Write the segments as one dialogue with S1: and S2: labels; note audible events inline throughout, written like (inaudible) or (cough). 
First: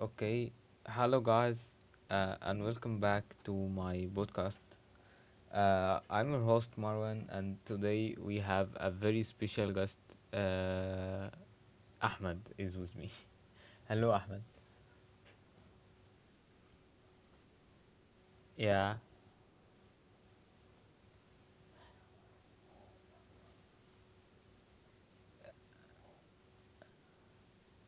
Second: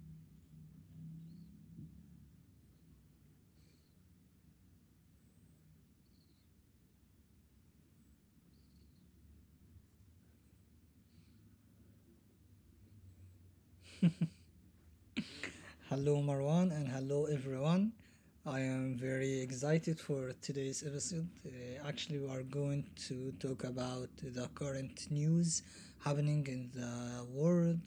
S1: Okay, hello guys, and welcome back to my podcast. I'm your host Marwan, and today we have a very special guest. Uh, Ahmed is with me. (laughs) Hello, Ahmed.
S2: Hello, Marwan, and hello, everyone. I
S1: Yeah.
S2: am very excited for today's episode. Actually, we are going to talk about the current news happening in the world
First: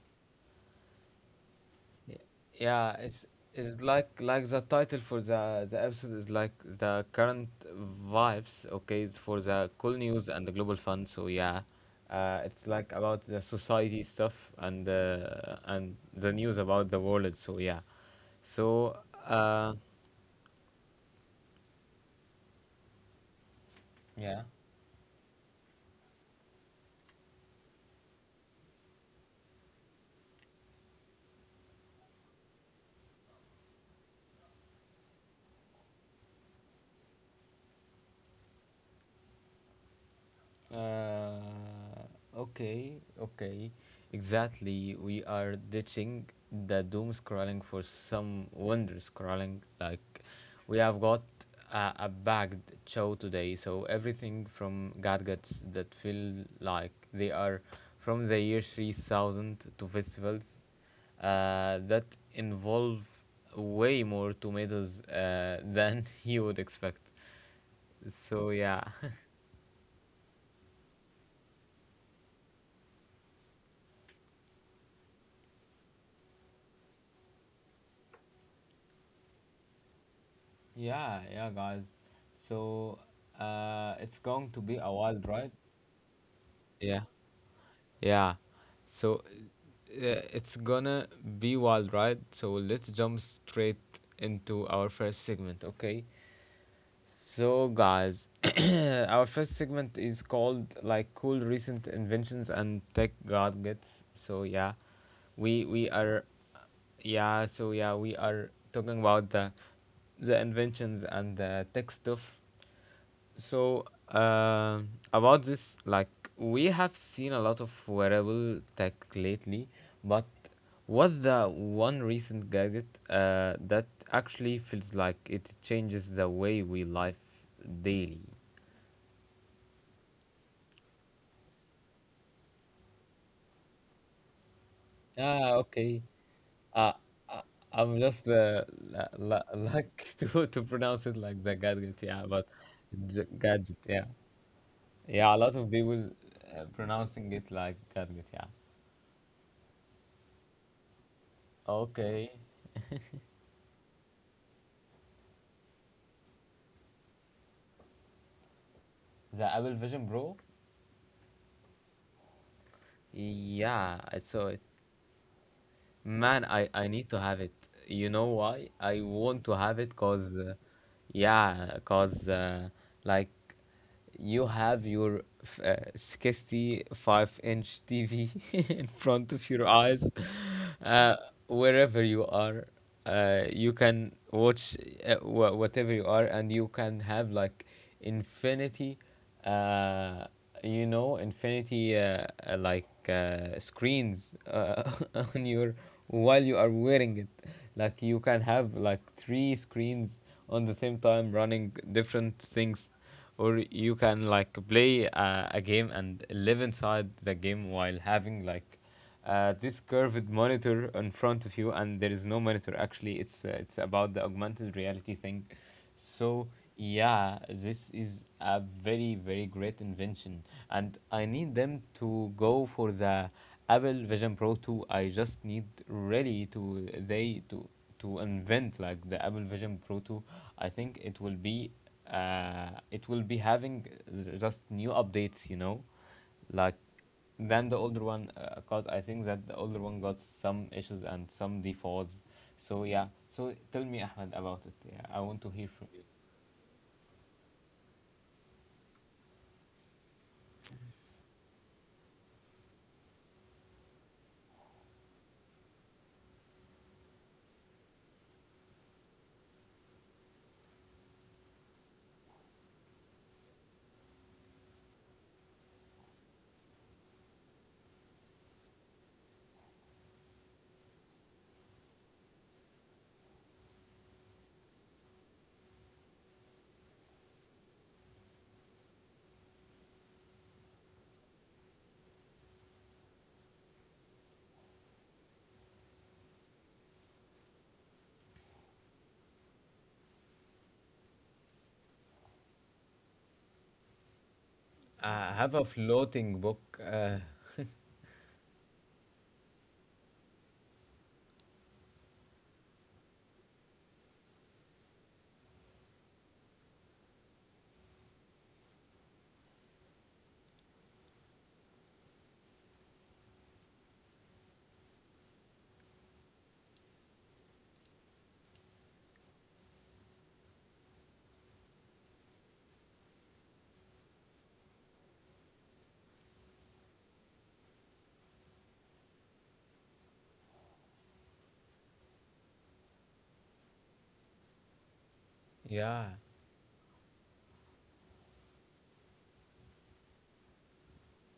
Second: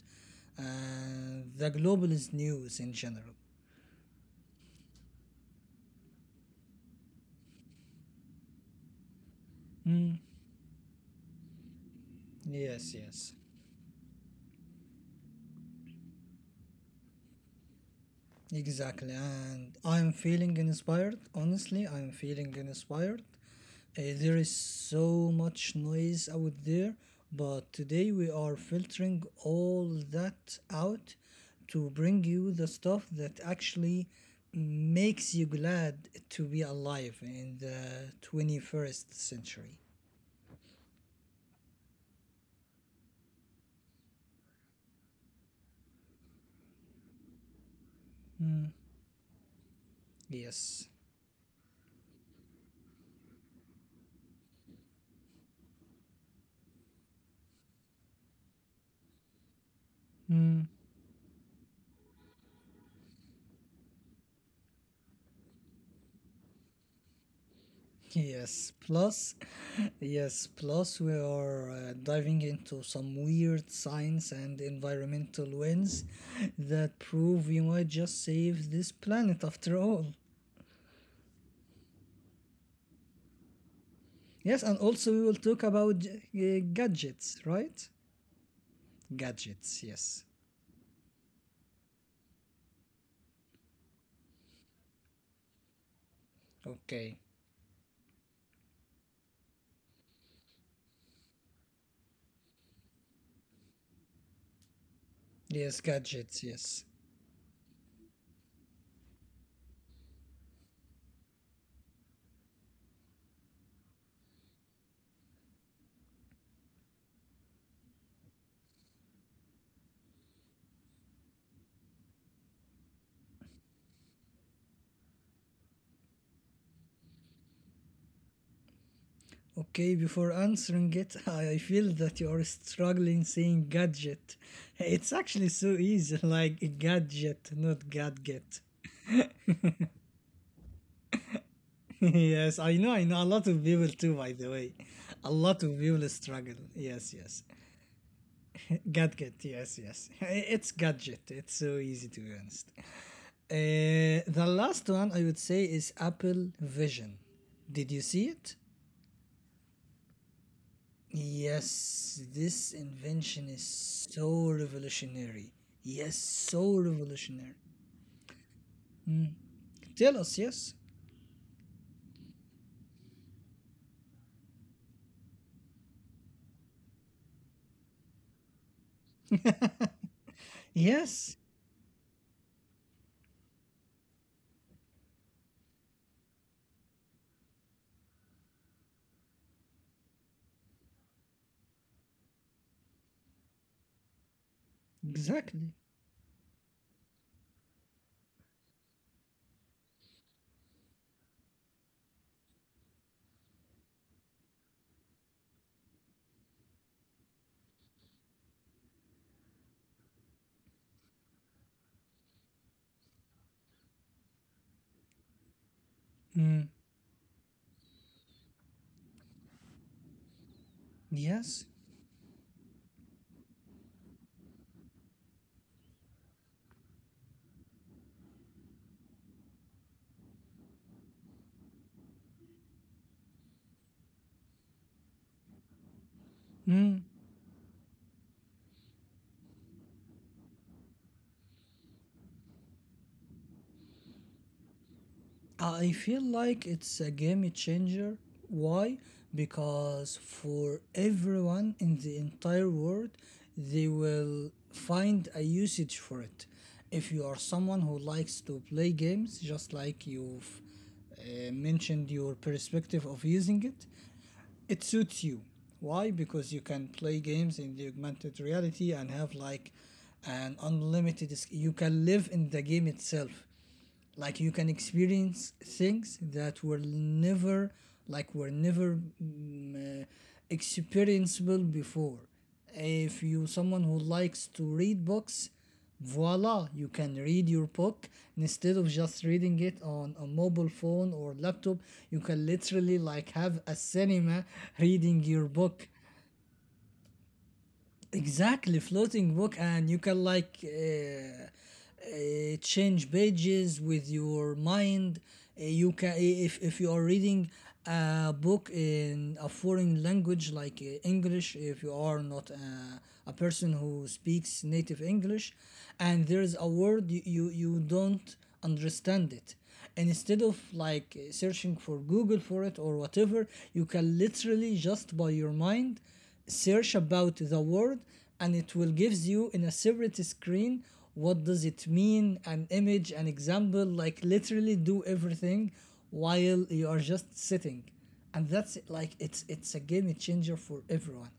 S2: and the globalist news in
S1: Yeah, it's
S2: general.
S1: it's like like the title for the episode is like the current vibes. Okay, it's for the cool
S2: Mm,
S1: news and the global fund. So yeah, it's like
S2: yes,
S1: about
S2: yes,
S1: the society stuff and the news about the world. So yeah, so
S2: exactly.
S1: uh,
S2: And I'm feeling inspired. Honestly, I'm feeling inspired. There
S1: yeah.
S2: is so much noise out there, but today we are filtering all that out to bring you the stuff that actually makes you glad to be alive in the 21st century.
S1: Uh, okay, okay. Exactly. We are ditching the doom scrolling for some
S2: Mm.
S1: wonder scrolling. Like, we
S2: Yes.
S1: have got a bagged show today, so everything from gadgets that feel like they are from the year 3000 to festivals
S2: Hmm.
S1: that involve way more tomatoes than (laughs) you would expect. So,
S2: Yes,
S1: yeah. (laughs)
S2: plus, (laughs) yes, plus we are diving into some weird science and environmental wins that prove we might just save this planet after all.
S1: Yeah, yeah, guys. So it's going to
S2: Yes,
S1: be
S2: and
S1: a
S2: also we
S1: wild
S2: will
S1: ride.
S2: talk about
S1: Yeah,
S2: gadgets, right?
S1: yeah. So
S2: Gadgets, yes.
S1: it's gonna be wild ride. So let's jump straight into our first segment, okay?
S2: Okay.
S1: So, guys, (coughs) (clears throat) our first segment is called like cool recent inventions and tech gadgets. So yeah, we
S2: Yes,
S1: we are
S2: gadgets, yes.
S1: yeah. So yeah, we are talking about the inventions and the tech stuff so about this, like we have seen a lot of wearable tech lately, but what's the one recent gadget that actually feels like it changes the way we live daily?
S2: Okay, before answering it, (laughs) I feel that you are struggling saying gadget. (laughs) It's actually
S1: Ah,
S2: so
S1: okay.
S2: easy, (laughs) like
S1: Uh, uh,
S2: gadget, not
S1: I'm just
S2: gadget.
S1: like (laughs) to pronounce it like the gadget,
S2: (laughs)
S1: yeah, but
S2: Yes, I know, I know. A lot of
S1: gadget,
S2: people
S1: yeah,
S2: too, by the way. A
S1: yeah. A lot
S2: lot
S1: of
S2: of
S1: people
S2: people struggle. Yes,
S1: pronouncing
S2: yes.
S1: it like gadget, yeah.
S2: Gadget, yes, yes. (laughs) It's gadget. It's so easy, to
S1: Okay.
S2: be honest. The last one I would say is Apple Vision. Did you see it?
S1: The Apple Vision Pro?
S2: Yes, this invention is
S1: Yeah, I saw
S2: so
S1: it.
S2: revolutionary. Yes,
S1: Man,
S2: so
S1: I need to have it.
S2: revolutionary.
S1: You know why? I want to have it
S2: Tell
S1: cause,
S2: us, yes.
S1: yeah, cause like you have your 65-inch TV (laughs) in front of your eyes, uh,
S2: Yes,
S1: wherever you are. You can watch whatever you are, and you can have like infinity, uh, you know, infinity screens (laughs) on
S2: exactly.
S1: your while you are wearing it. Like you can have like three screens on the same time running different things or you can like play a game and live inside the game while having like this curved monitor in front of you, and there is no monitor actually. It's about the augmented reality thing, so
S2: Mm,
S1: yeah, this is a very, very great invention, and I need
S2: yes.
S1: them to go for the Apple Vision Pro 2. I just need really to they to invent like the Apple Vision Pro 2. I think it will be having just new updates, you know, like
S2: Mm.
S1: than the older one. Cause I think that the older one got some issues and some defaults. So yeah. So tell me, Ahmed, about it. Yeah, I want to hear from
S2: I
S1: you.
S2: feel like it's a game changer. Why? Because for everyone in the entire world, they will find a usage for it. If you are someone who likes to play games, just like you've mentioned your perspective of using it, it suits you. Why? Because you can play games in the augmented reality and have like an unlimited. You can live in the game itself, like you can experience things that were never like were never experienceable before. If you someone who likes to read books, voila, you can read your book instead of just reading it on a mobile phone or laptop. You can literally like have a cinema reading
S1: I
S2: your
S1: have a
S2: book,
S1: floating book.
S2: exactly, floating book. And you can like change pages with your mind. You can, if you are reading a book in a foreign language like English, if you are not a, a person who speaks native English, and there is a word you don't understand it, and instead of like searching for Google for it or whatever, you can literally just by your mind search about the word, and it will gives you in a separate screen what does it mean, an image, an example, like literally do everything
S1: Yeah,
S2: while you are just sitting. And that's it, like it's a game changer for everyone.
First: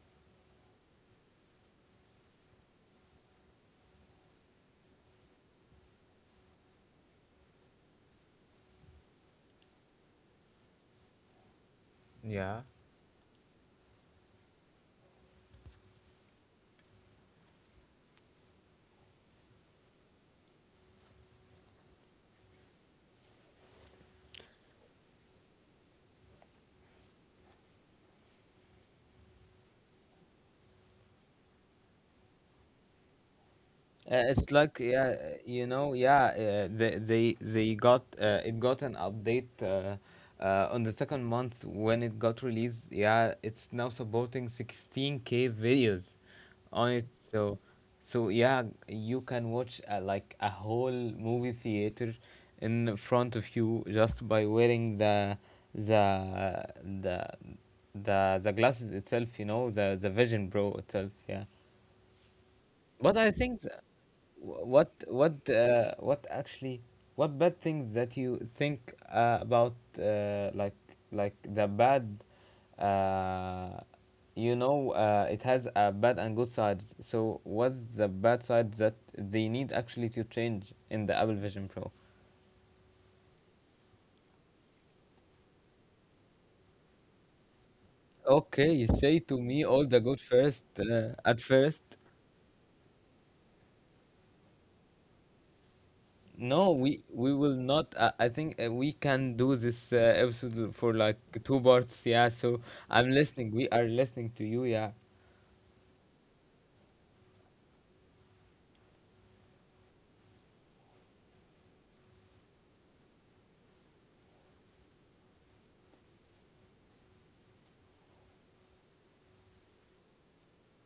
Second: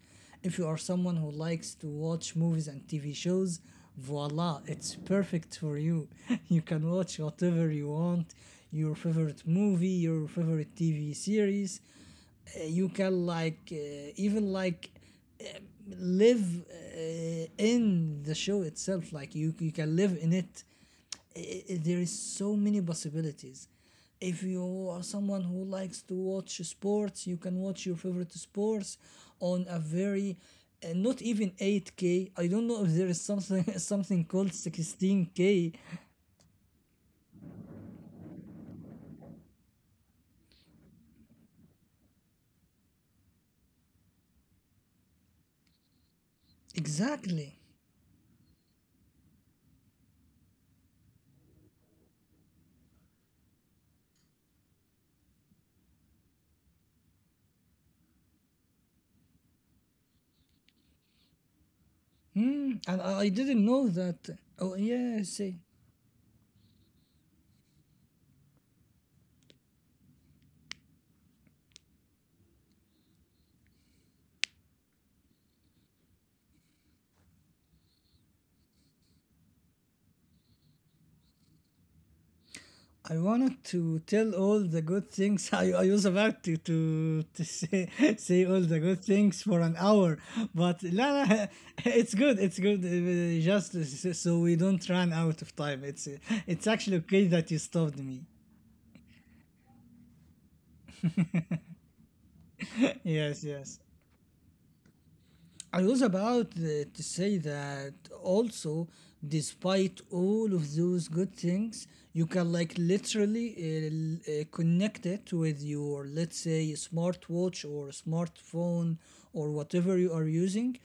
S2: If you are someone who likes to watch movies and TV shows, voila, it's perfect for you. (laughs) You can watch whatever you want, your favorite movie, your favorite TV series. Uh,
S1: yeah.
S2: you can like even like live in the show itself, like you can live in it. There is so many possibilities. If you are someone who likes to watch sports, you can watch your favorite sports on a very not even 8K, I don't know if there is something (laughs) something
S1: It's
S2: called
S1: like, yeah, you
S2: 16K.
S1: know, yeah, they got it got an update on the second month when it got released. Yeah, it's now supporting 16K videos on it. So,
S2: Exactly.
S1: so yeah, you can watch like a whole movie theater in front of you just by wearing the the the glasses itself, you know, the Vision Pro itself, yeah.
S2: Hmm, and
S1: But
S2: I
S1: I think
S2: didn't know that.
S1: wh-
S2: Oh
S1: what
S2: yeah.
S1: what
S2: See.
S1: uh, what actually, what bad things that you think about uh, like like the bad uh, you know, it has a bad and good sides, so what's the bad side that they need actually to change in the Apple Vision Pro?
S2: I wanted to tell all the good things. (laughs) I was about to say, (laughs) say all
S1: Okay,
S2: the
S1: you
S2: good
S1: say
S2: things
S1: to
S2: for
S1: me
S2: an
S1: all the
S2: hour,
S1: good first
S2: but لا,
S1: at
S2: لا,
S1: first.
S2: (laughs) it's good. It's good. Just so we don't run out of time. It's
S1: No,
S2: actually okay
S1: we
S2: that
S1: will
S2: you
S1: not.
S2: stopped me.
S1: I think we can do this episode for like two parts. Yeah, so
S2: (laughs)
S1: I'm
S2: Yes,
S1: listening. We
S2: yes.
S1: are listening to you. Yeah,
S2: I was about to say that also, despite all of those good things, you can like literally connect it with your, let's say, smartwatch or smartphone or whatever you are using.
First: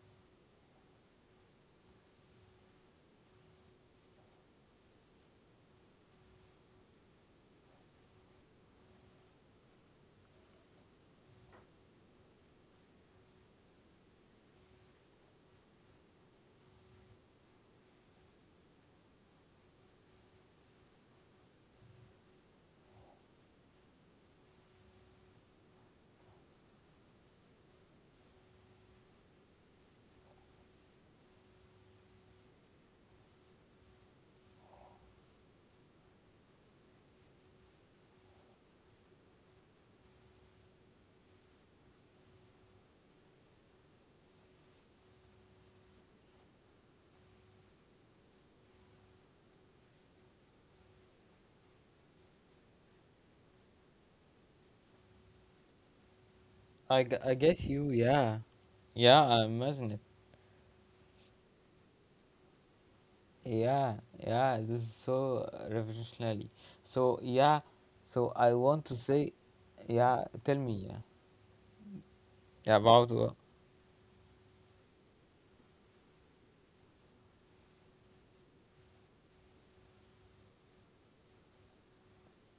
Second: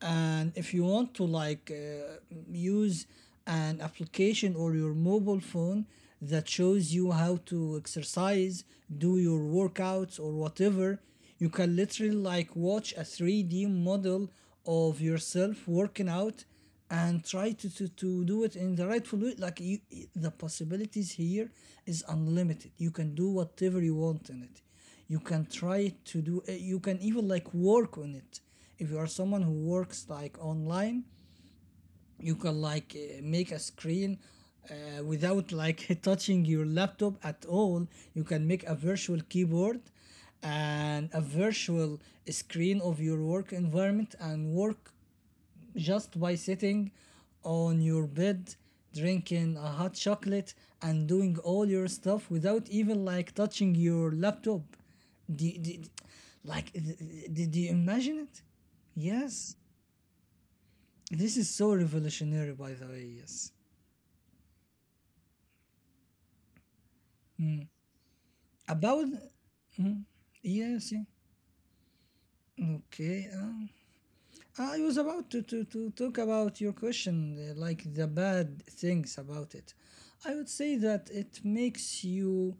S2: And if you want to like use an application or your mobile phone that shows you how to exercise, do your workouts or whatever, you can literally like watch a 3D model of yourself working out and try to do it in the rightful way. Like you, the possibilities here is unlimited. You can do whatever you want in it. You can try to do you can even like work on it. If you are someone who works like online, you can like make a screen without like (laughs) touching your laptop at all. You can make a virtual keyboard and a virtual screen of your work environment and work just by sitting on your bed, drinking a hot chocolate, and doing all your stuff without even like touching your laptop. Do, do, like
S1: I
S2: did
S1: guess
S2: you
S1: you.
S2: imagine
S1: Yeah,
S2: it?
S1: yeah. I
S2: Yes,
S1: imagine it.
S2: this is so revolutionary, by the way, yes.
S1: Yeah, yeah. This is so revolutionary. So yeah, so I want to
S2: About,
S1: say, yeah. Tell me.
S2: yes,
S1: Yeah,
S2: yeah.
S1: yeah, about
S2: Okay,
S1: what?
S2: I was about to talk about your question, like the bad things about it. I would say that it makes you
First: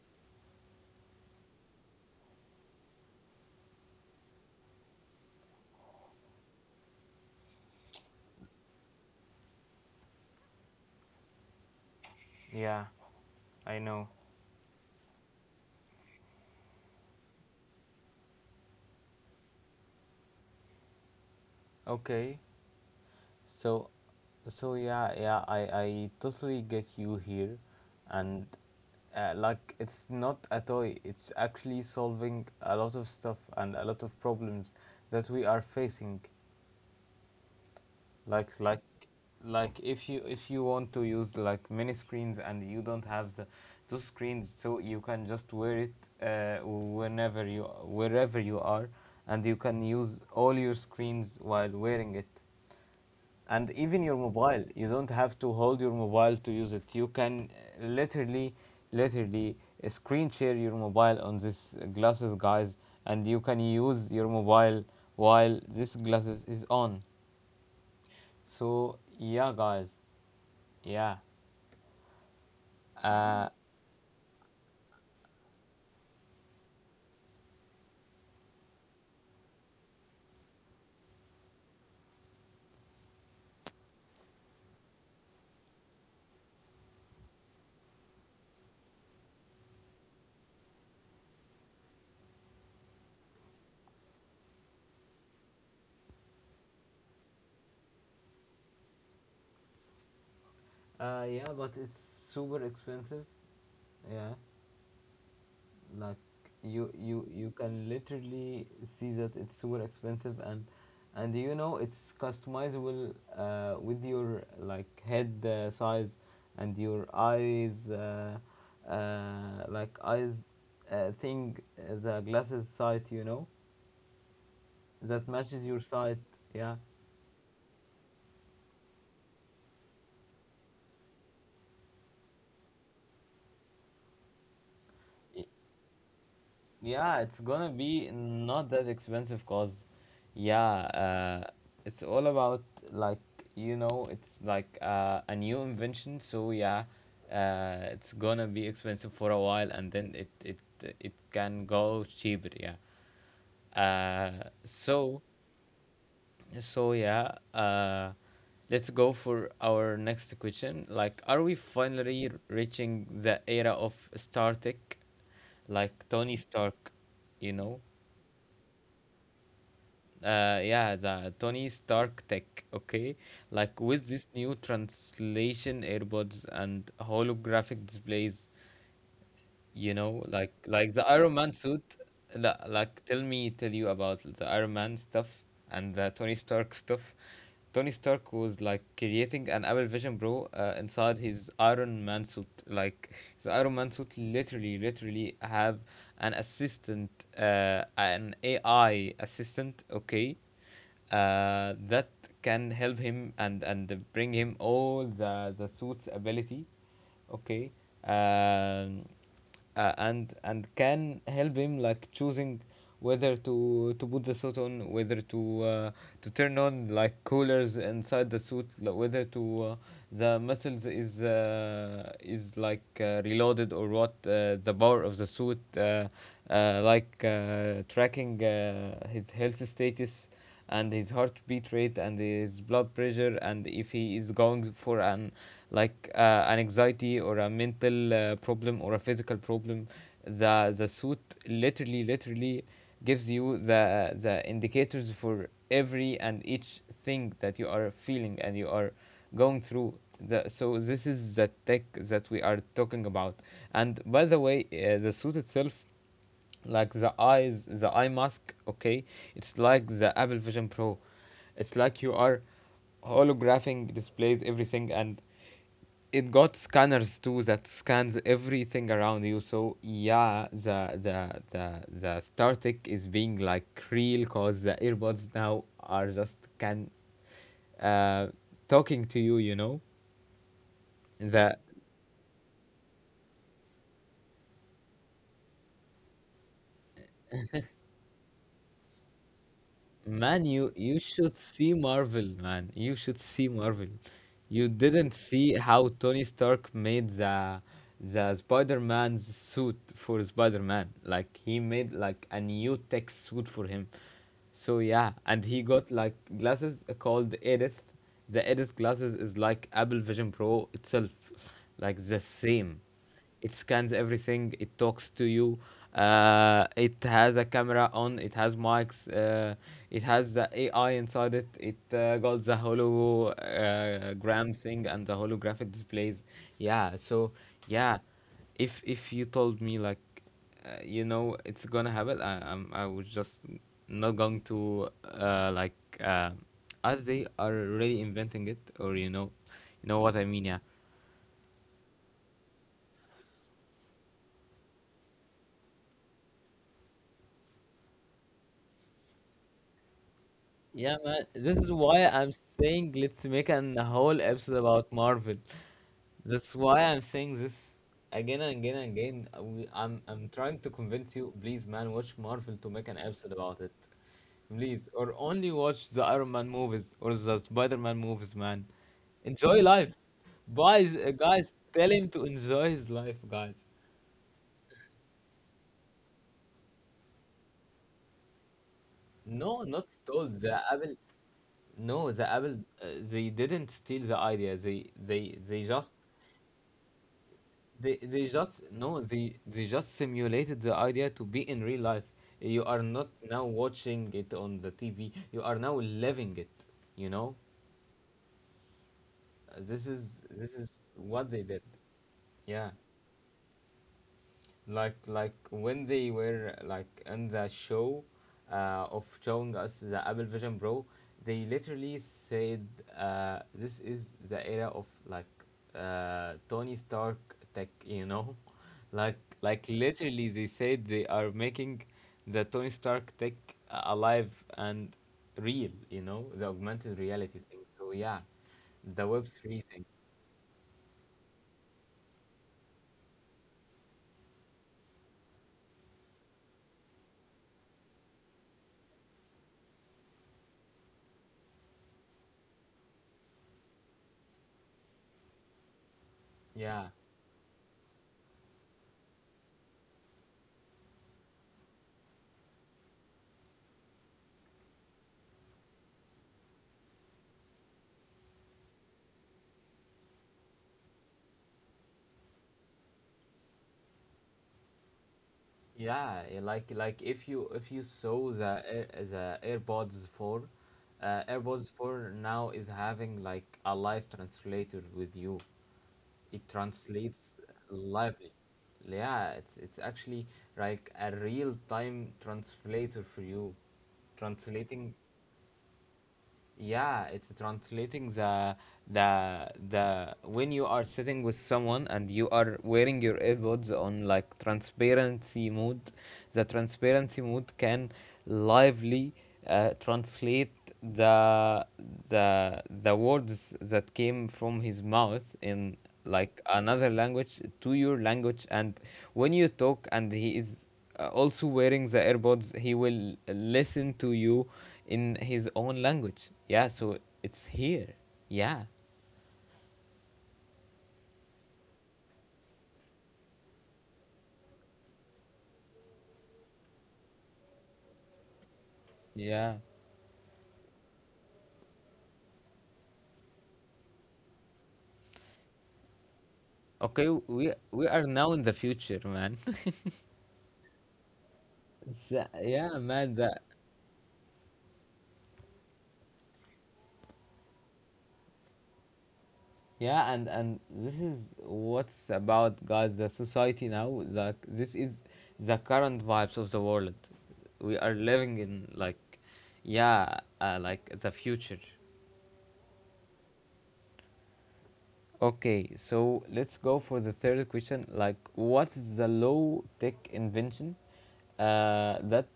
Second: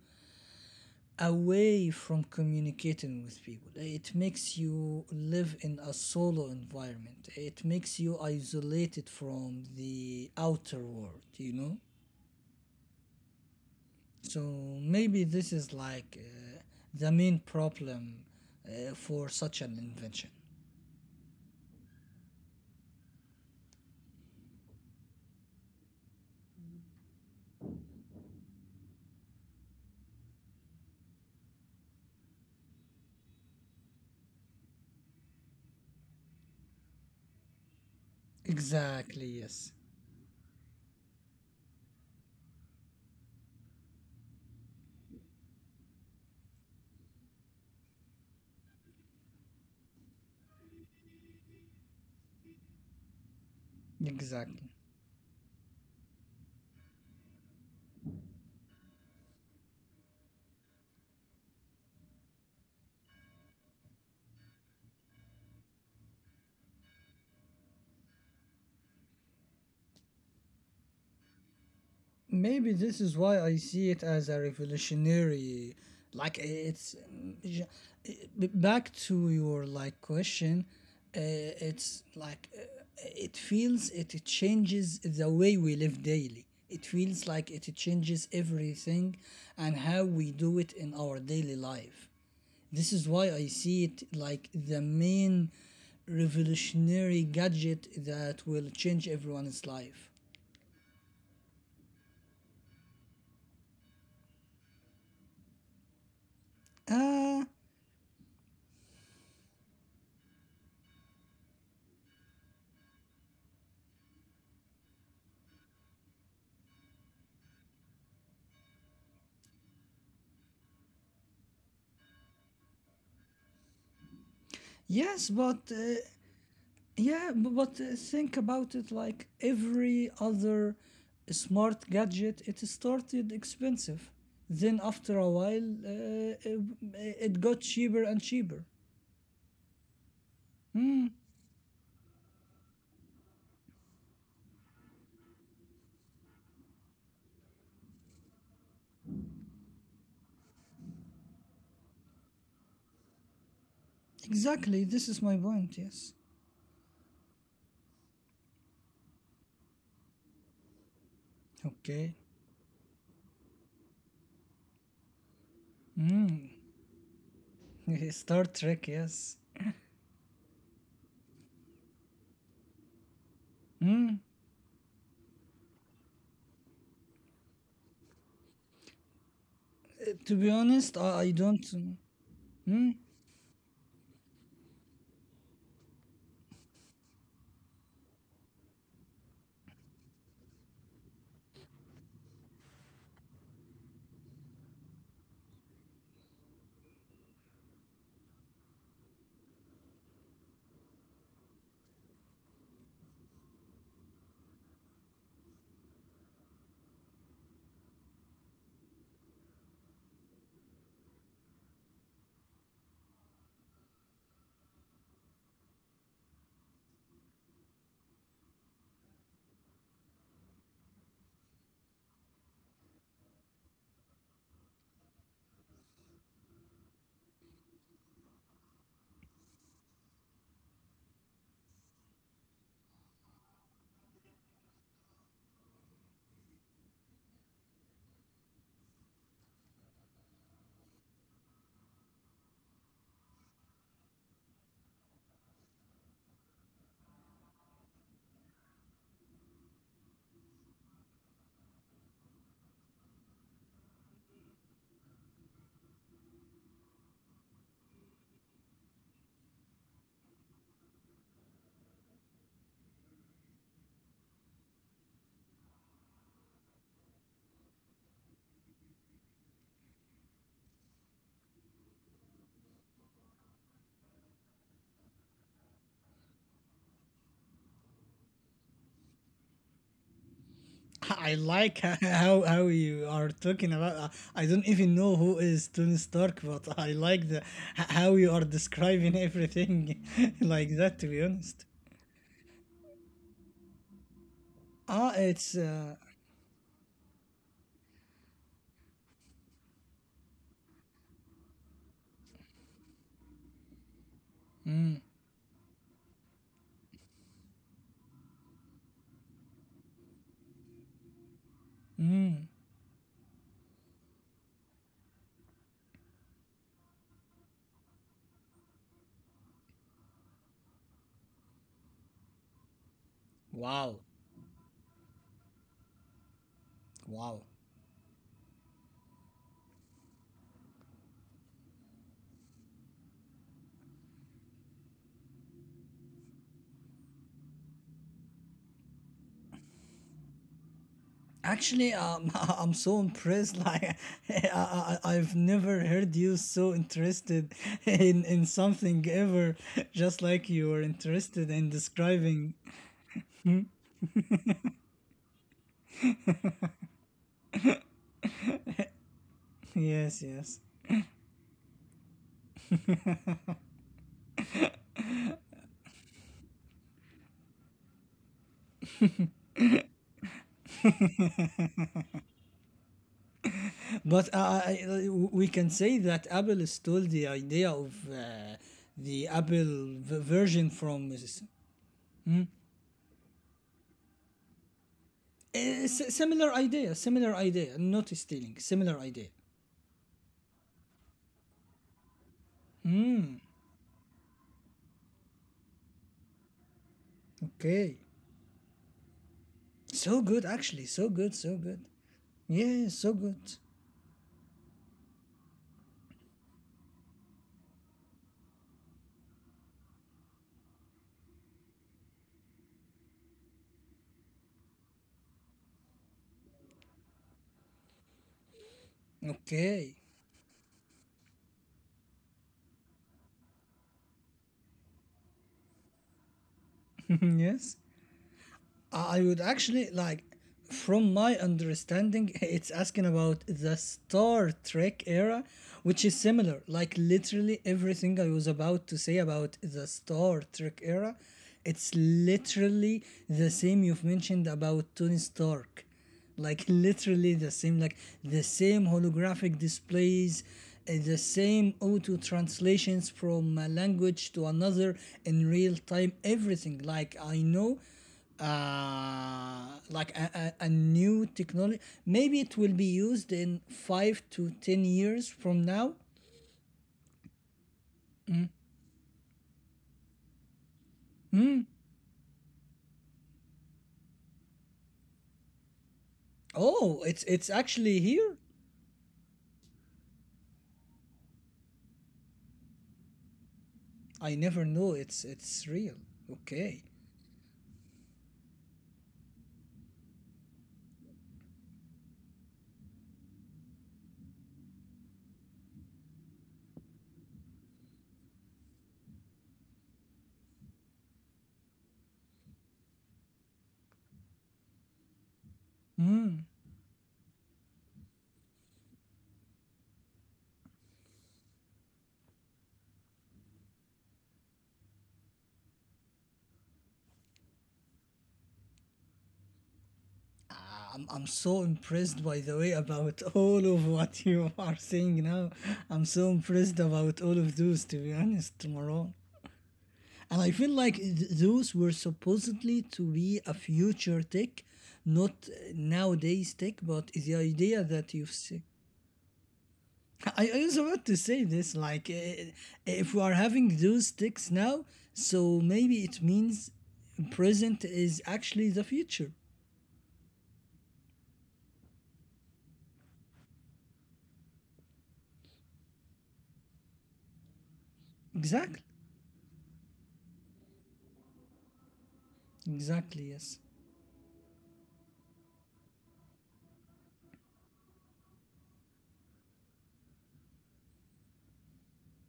S2: away from communicating with people. It makes you live in a solo environment. It makes you isolated from the outer world, you know?
S1: Yeah, I know.
S2: So maybe this is like the main problem for such an invention.
S1: Okay. So, so yeah, yeah, I totally get you here, and like it's not a toy. It's actually solving a lot of stuff and a lot of problems that we are facing. Like, like,
S2: Exactly, yes.
S1: like if you want to use like mini screens and you don't have the those screens, so you can just wear it whenever you wherever you are, and you can use all your screens while wearing it. And even your mobile,
S2: Exactly.
S1: you don't have to hold your mobile to use it. You can uh, literally literally screen share your mobile on this glasses, guys, and you can use your mobile while this glasses is on. So yeah, guys, yeah.
S2: Maybe this is
S1: uh,
S2: why I see it as a revolutionary. Like it's j- Back to your like question. Uh, it's like uh, it feels it changes the way we live daily. It feels like it changes everything and how we do it in our daily life. This is why I see it like the main revolutionary gadget that will change everyone's life.
S1: yeah, but it's super expensive, yeah. Like, you
S2: Uh,
S1: can literally see that it's super expensive, and you know it's customizable with your like head size and your eyes eyes thing, the glasses sight, you know, that
S2: yes,
S1: matches
S2: but
S1: your sight, yeah.
S2: Yeah, b- but think about it, like every other smart gadget, it started expensive. Then, after a while,
S1: Yeah, it's
S2: it got
S1: gonna be
S2: cheaper and cheaper.
S1: not that expensive cause yeah, uh, it's all about like, you know, it's like a new invention, so yeah, it's gonna be expensive for a while, and then it can go cheaper, yeah. Uh,
S2: Exactly, this
S1: so
S2: is my point, yes.
S1: so yeah, let's go for our next question. Like, are we
S2: Okay.
S1: finally reaching the era of Star Tech, like Tony Stark, you know?
S2: (laughs) Star Trek, yes.
S1: Yeah, the Tony Stark tech, okay, like with
S2: Hmm.
S1: this new translation AirPods and holographic displays, you know,
S2: To be
S1: like
S2: honest,
S1: the
S2: I,
S1: Iron
S2: I
S1: Man suit.
S2: don't. Hmm?
S1: Like, tell me, tell you about the Iron Man stuff and the Tony Stark stuff. Tony Stark was like creating an Apple Vision Pro inside his Iron Man suit. Like the Iron Man suit literally, literally have an assistant, an AI assistant, okay, that can help him and bring him all the suit's ability, okay. um and can help him like choosing whether to put the suit on, whether to turn on like coolers inside the suit, like whether to the muscles is like reloaded, or what the power of the suit tracking his health status and his heartbeat rate and his blood pressure, and if he is going for an like an anxiety or a mental problem or a physical problem, the suit literally, literally gives you the indicators for every and each thing that you are feeling and you are going through. So this is the tech that we are talking about. And by the way, the suit itself, like the eyes, the eye mask, okay, it's like the Apple Vision Pro. It's like you are holographing displays everything, and it got scanners too that scans everything around you. So yeah, the StarTech is being like real, cause the earbuds now are just can uh talking to you, you know,
S2: I
S1: the
S2: like (laughs) how you are talking about. I don't even know who is Tony Stark, but I like the how you are describing everything
S1: Man,
S2: (laughs)
S1: you
S2: like
S1: you
S2: that. To be
S1: should
S2: honest,
S1: see Marvel, man. You should see Marvel. You didn't
S2: ah,
S1: see
S2: it's
S1: how Tony Stark made the Spider-Man's suit for Spider-Man. Like he made like a new tech suit for him. So yeah, and he got like glasses called Edith. The Edith glasses is like Apple Vision Pro itself, like the same. It scans everything, it talks to you. It has a camera on, it has mics. It has the AI inside it. It got the
S2: wow,
S1: hologram thing and the holographic displays, yeah. So
S2: wow.
S1: yeah, if you told me like you know it's gonna happen, I was just not going to uh, like uh, as they are really inventing it, or you know, you know what I mean, yeah.
S2: Actually, (laughs) I'm so impressed. Like, (laughs) I've never heard you so interested (laughs) in something ever, (laughs) just like you were
S1: Yeah, man. This
S2: interested
S1: is
S2: in
S1: why I'm
S2: describing. (laughs)
S1: saying let's make an whole episode about Marvel. That's why I'm saying this again and again and again.
S2: Yes,
S1: I'm trying
S2: yes.
S1: to convince you, please, man, watch Marvel to make an episode about it, please, or only watch the Iron Man movies or the Spider-Man movies, man. Enjoy life, guys. Guys, tell him to enjoy his life, guys.
S2: But we can say that Apple stole the idea of
S1: No, not stole the
S2: Version
S1: Apple.
S2: from
S1: No, the Apple. They didn't steal the idea. They just
S2: similar idea, not
S1: They just
S2: stealing,
S1: no
S2: similar idea.
S1: they they just simulated the idea to be in real life. You are not now watching it on the TV. You are now living it. You know,
S2: Okay,
S1: Uh, this is
S2: so good
S1: this is
S2: actually, so
S1: what
S2: good,
S1: they
S2: so
S1: did.
S2: good.
S1: Yeah.
S2: Yeah, so good.
S1: Like when they were like in the show of showing us the Apple Vision Pro, they literally said this is the era of like Tony Stark tech, you know, (laughs) like
S2: Okay,
S1: literally they said they are making the Tony Stark tech alive and real, you know, the augmented reality
S2: (laughs)
S1: thing.
S2: yes.
S1: So yeah, the Web
S2: I would
S1: three thing.
S2: actually like, from my understanding, (laughs) it's asking about the Star Trek era, which is similar. Like, literally everything I was about to say about the Star Trek era, it's literally the same you've mentioned about Tony Stark, like
S1: Yeah.
S2: literally the same, like the same holographic displays, the same auto translations from a language to another in real time, everything. Like I know like a new technology, maybe it will be used in 5 to 10 years from now.
S1: Yeah, like if you saw the AirPods 4, AirPods 4 now is having like a live translator with you. It
S2: Oh,
S1: translates
S2: it's actually
S1: lively.
S2: here.
S1: Yeah, it's actually like a real time translator for you,
S2: I never know
S1: translating.
S2: it's real. Okay.
S1: Yeah, it's translating the when you are sitting with someone and you are wearing your earbuds on like transparency mode, the transparency mode can lively translate the the words that came from his mouth in like
S2: Hmm.
S1: another language to your language. And when you talk and he is also wearing the AirPods, he will listen to you in his own language. Yeah, so it's here. Yeah.
S2: I'm so impressed, by the way, about all of what you are saying now. I'm so impressed about all of those, to be honest, Maron.
S1: Yeah,
S2: And I feel like those were supposedly to be a future tech, not nowadays tech,
S1: okay,
S2: but the
S1: we
S2: idea
S1: are
S2: that
S1: now
S2: you've
S1: in the
S2: said.
S1: future, man. (laughs)
S2: (laughs) I was about to say this, like,
S1: Tha- yeah man,
S2: if we are
S1: that.
S2: having those ticks now, so maybe it means present is actually the future.
S1: Yeah, and this is what's about, guys, the society now, that this is the current vibes of the world we are living in.
S2: Exactly.
S1: Like, yeah, like the future.
S2: Exactly, yes.
S1: Okay, so let's go for the third question. Like, what is the low tech invention uh, that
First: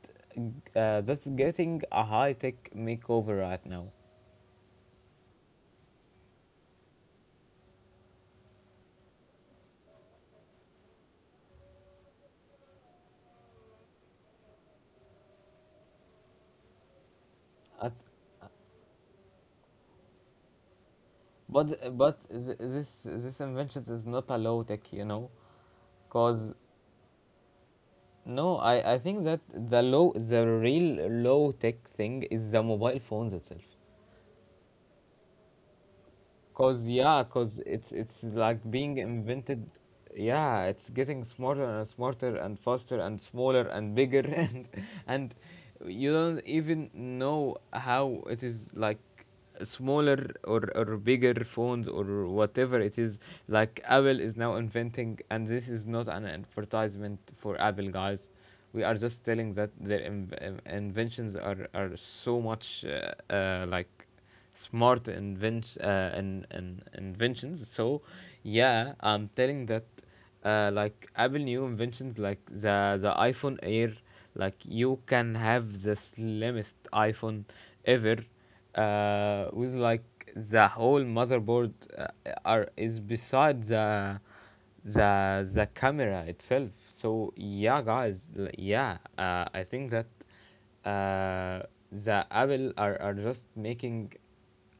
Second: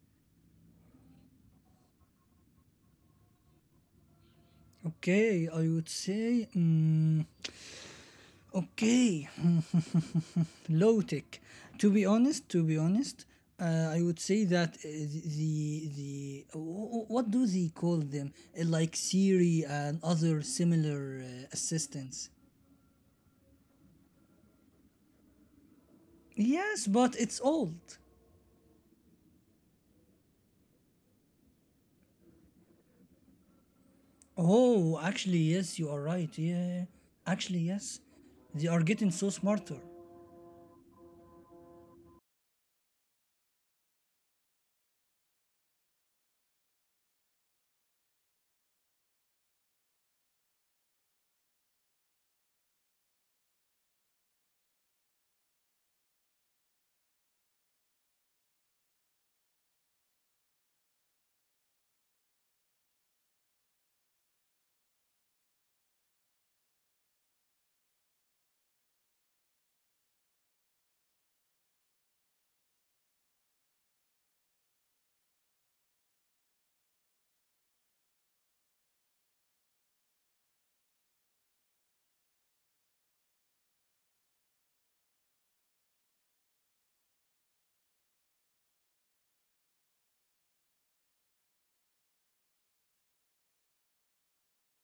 S1: that's getting a high tech makeover right now?
S2: Okay, I would say, okay, (laughs) low tech. To be honest, I would say that the what do they
S1: At,
S2: call them? Like Siri and other similar
S1: but
S2: assistants.
S1: this invention is not a low tech, you know, cause
S2: Yes, but it's old.
S1: no, I think that the low the real low tech thing is the mobile phones itself.
S2: Oh, actually, yes, you are right. Yeah,
S1: Cause yeah,
S2: actually,
S1: cause it's
S2: yes,
S1: it's like
S2: they are
S1: being
S2: getting so
S1: invented.
S2: smarter.
S1: Yeah, it's getting smarter and smarter and faster and smaller and bigger (laughs) and you don't even know how it is, like smaller or bigger phones or whatever it is. Like Apple is now inventing, and this is not an advertisement for Apple, guys. We are just telling that their inventions are so much like smart invention inventions. So yeah, I'm telling that like Apple new inventions like the iPhone Air. Like you can have the slimmest iPhone ever, with like the whole motherboard are is beside the camera itself. So yeah, guys, I think that uh, the Apple are just making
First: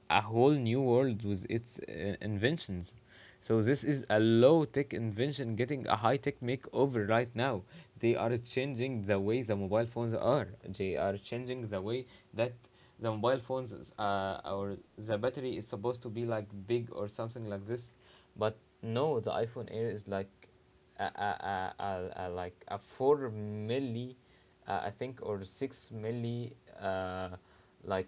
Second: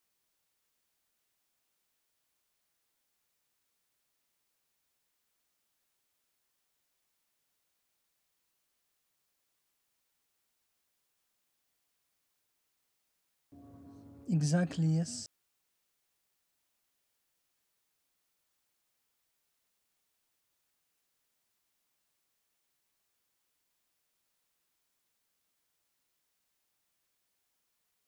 S1: a whole new world with its inventions. So this is a low tech invention getting a high tech makeover right now. They are changing the way the mobile phones are. They are changing the way that the mobile phones is, or
S2: Exactly,
S1: the
S2: yes.
S1: battery is supposed to be like big or something like this. But no, the iPhone Air is uh, uh, uh, uh, like a four milli, I think, or six milli, uh, like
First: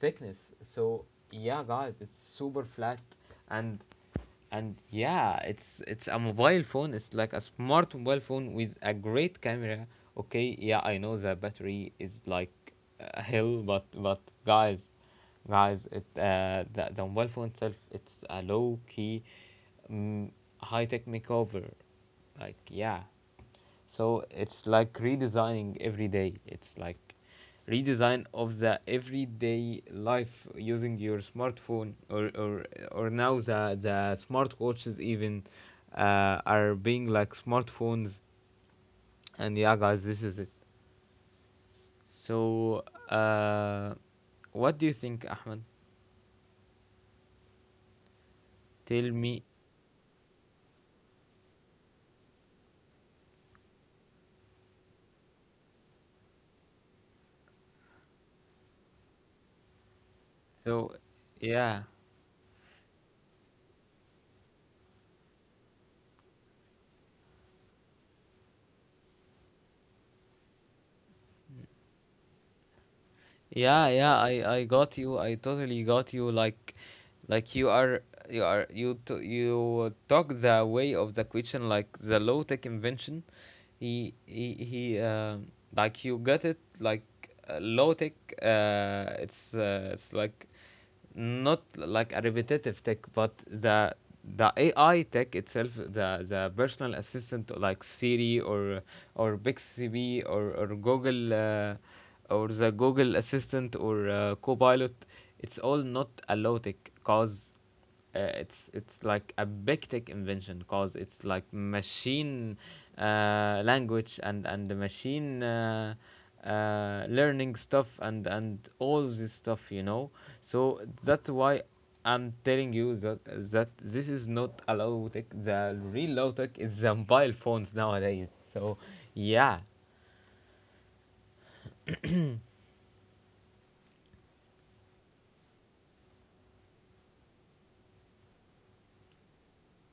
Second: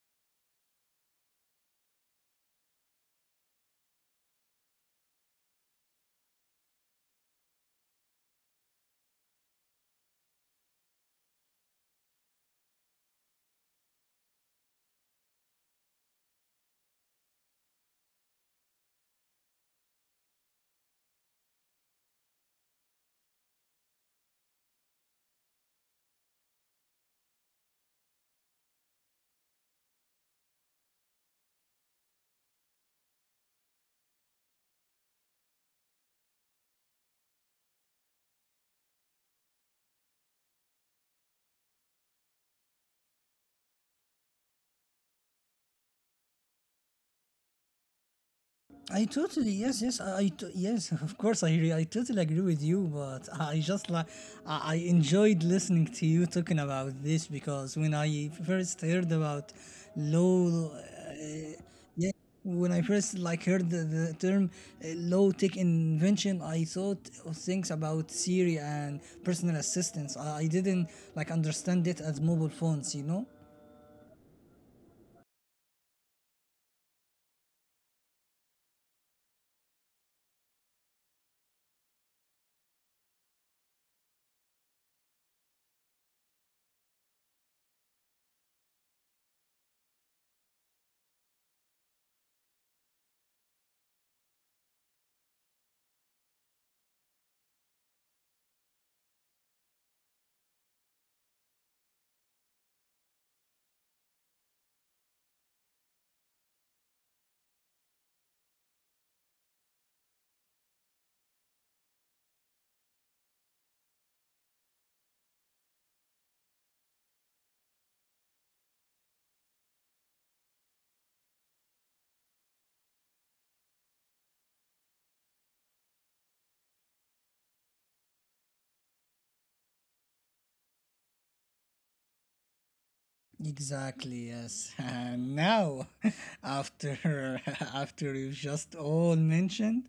S1: thickness. So yeah, guys, it's super flat, and and yeah, it's a mobile phone. It's like a smart mobile phone with a great camera. Okay, yeah, I know the battery is like a hell, but guys. Guys, it the mobile phone itself, it's a low key, mm, high tech makeover. Like, yeah. So it's like redesigning every day. It's like redesign of the everyday life using your smartphone or now the smartwatches even are being like smartphones. And yeah, guys, this is it. So, uh, what do you think, Ahmed?
S2: I
S1: Tell me.
S2: totally yes yes yes, (laughs) of course I totally agree with you, but I just like I enjoyed listening to you talking about this, because when I first heard about low
S1: So, yeah,
S2: when I first like heard the term low tech invention, I thought of things about Siri and personal assistants. I didn't like understand it as mobile phones, you know.
S1: yeah, yeah. I got you. I totally got you. Like you are you talk the way of the question like the low tech invention, he like you get it. Like low tech. It's like not like a repetitive tech, but the AI tech itself, the personal assistant like Siri or Bixby or Google or the Google Assistant or Copilot, it's all not a low tech cause it's like a big tech invention, cause it's like machine language and the machine learning stuff and all this stuff, you know. So that's why I'm telling you that this is not a low tech. The real low tech is the mobile phones nowadays. So yeah.
S2: Exactly, yes. (laughs) And now, (laughs) after (laughs) after you've just all mentioned,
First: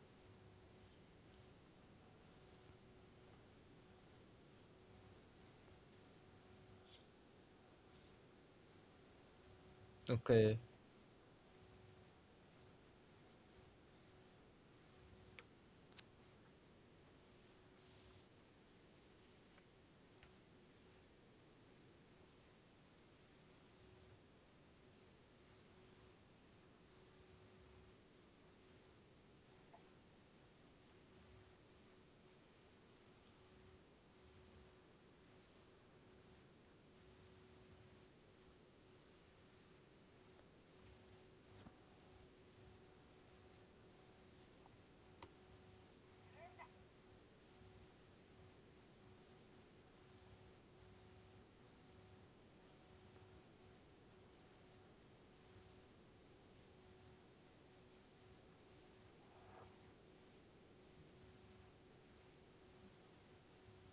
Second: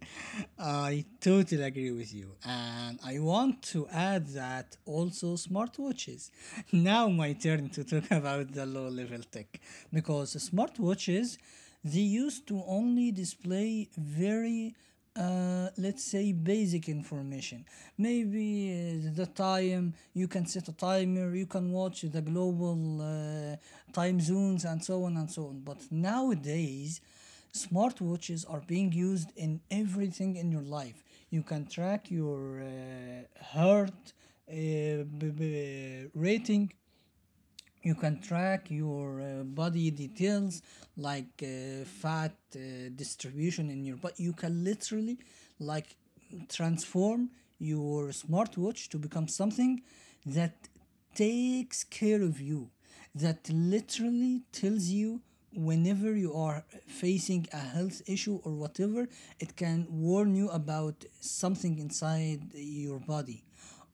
S2: I totally agree with you. And I want to add that also smartwatches. (laughs) Now my turn to talk (laughs) about the low level tech because
S1: Okay.
S2: smartwatches they used to only display very let's say basic information maybe the time, you can set a timer, you can watch the global time zones and so on and so on. But nowadays smartwatches are being used in everything in your life. You can track your heart uh, rating, you can track your body details like fat distribution in your body. You can literally like transform your smartwatch to become something that takes care of you, that literally tells you whenever you are facing a health issue or whatever. It can warn you about something inside your body.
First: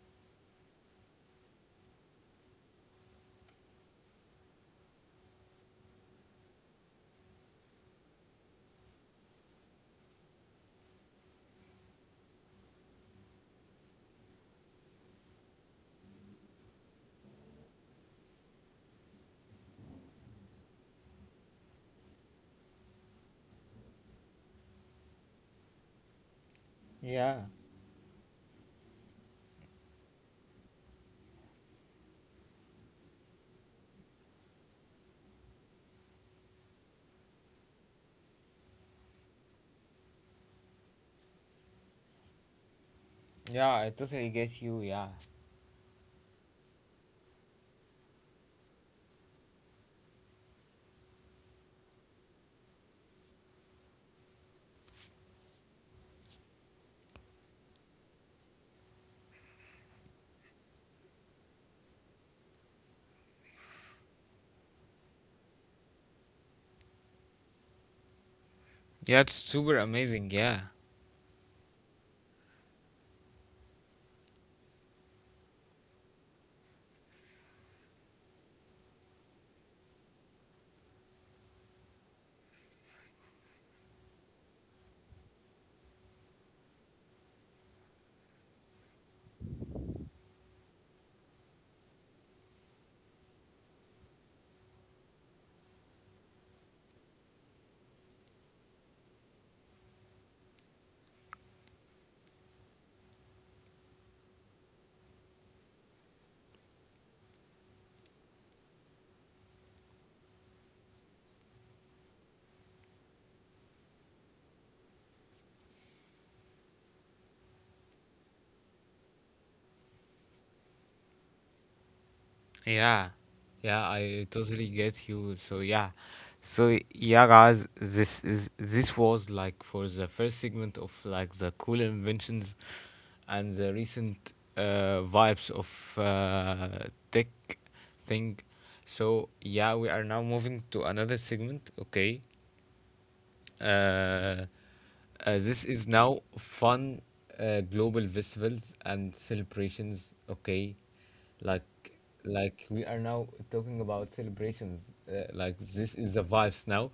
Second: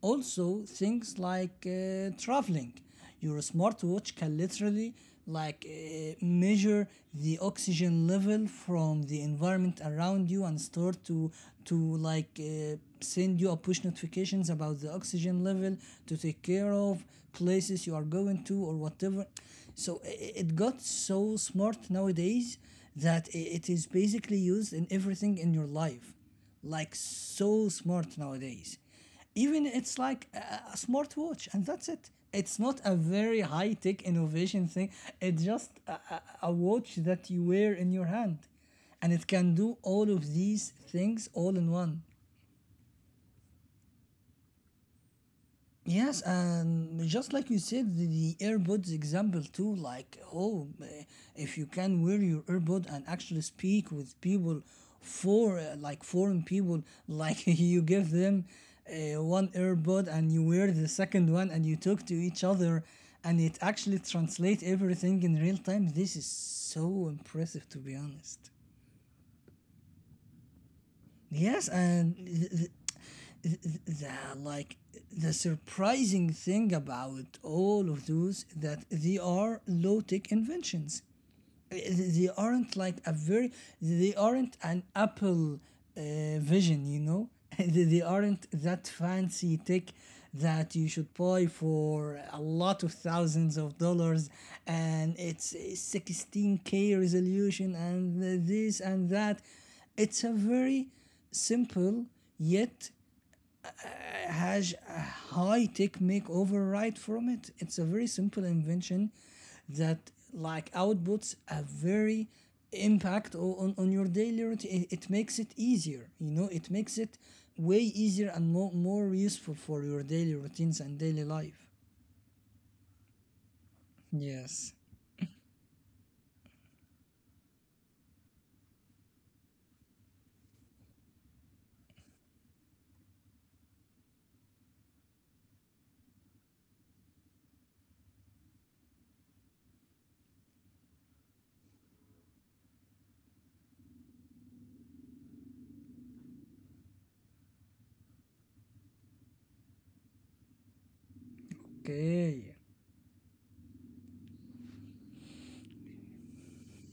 S2: Also, things like traveling. Your smartwatch can literally like measure the oxygen level from the environment around you and start to to send you a push notifications about the oxygen level to take care of places you are going to or whatever. So it got so smart nowadays that it is basically used in everything in your life, like
S1: Yeah,
S2: so smart nowadays, even it's like a smartwatch and that's it. It's not a very high tech innovation thing, it's just a watch that you wear in your hand and it can do all of these things all in one.
S1: yeah, I totally get you. Yeah.
S2: Yes, and just like you said, the earbuds example too, like, oh, if you can wear your earbud and actually speak with people, for like foreign people, like (laughs) you give them one earbud and you wear the second one and you talk to each other and it actually translates everything in real time. This is so impressive, to be honest.
S1: Yeah, it's super amazing, yeah.
S2: And the like the surprising thing about all of those that they are low tech inventions. Uh, They aren't like a very, they aren't an Apple uh, Vision, you know. (laughs) They aren't that fancy tech that you should buy for a lot of thousands of dollars, and it's 16K resolution and this and that. It's a very simple yet has a high tech makeover right from it. It's a very simple invention that like outputs a very impact on your daily routine. It makes it easier, you know, it makes it way easier and more useful for your daily routines and daily life.
S1: Yeah, yeah, I totally
S2: Yes.
S1: get you. So yeah, so yeah, guys, this is, this was like for the first segment of like the cool inventions and the recent vibes of uh, tech thing. So yeah, we are now moving to another segment. Okay, uh, this is now fun global festivals and celebrations. Okay, like
S2: Okay.
S1: like we are now talking about celebrations. Like this is the vibes now.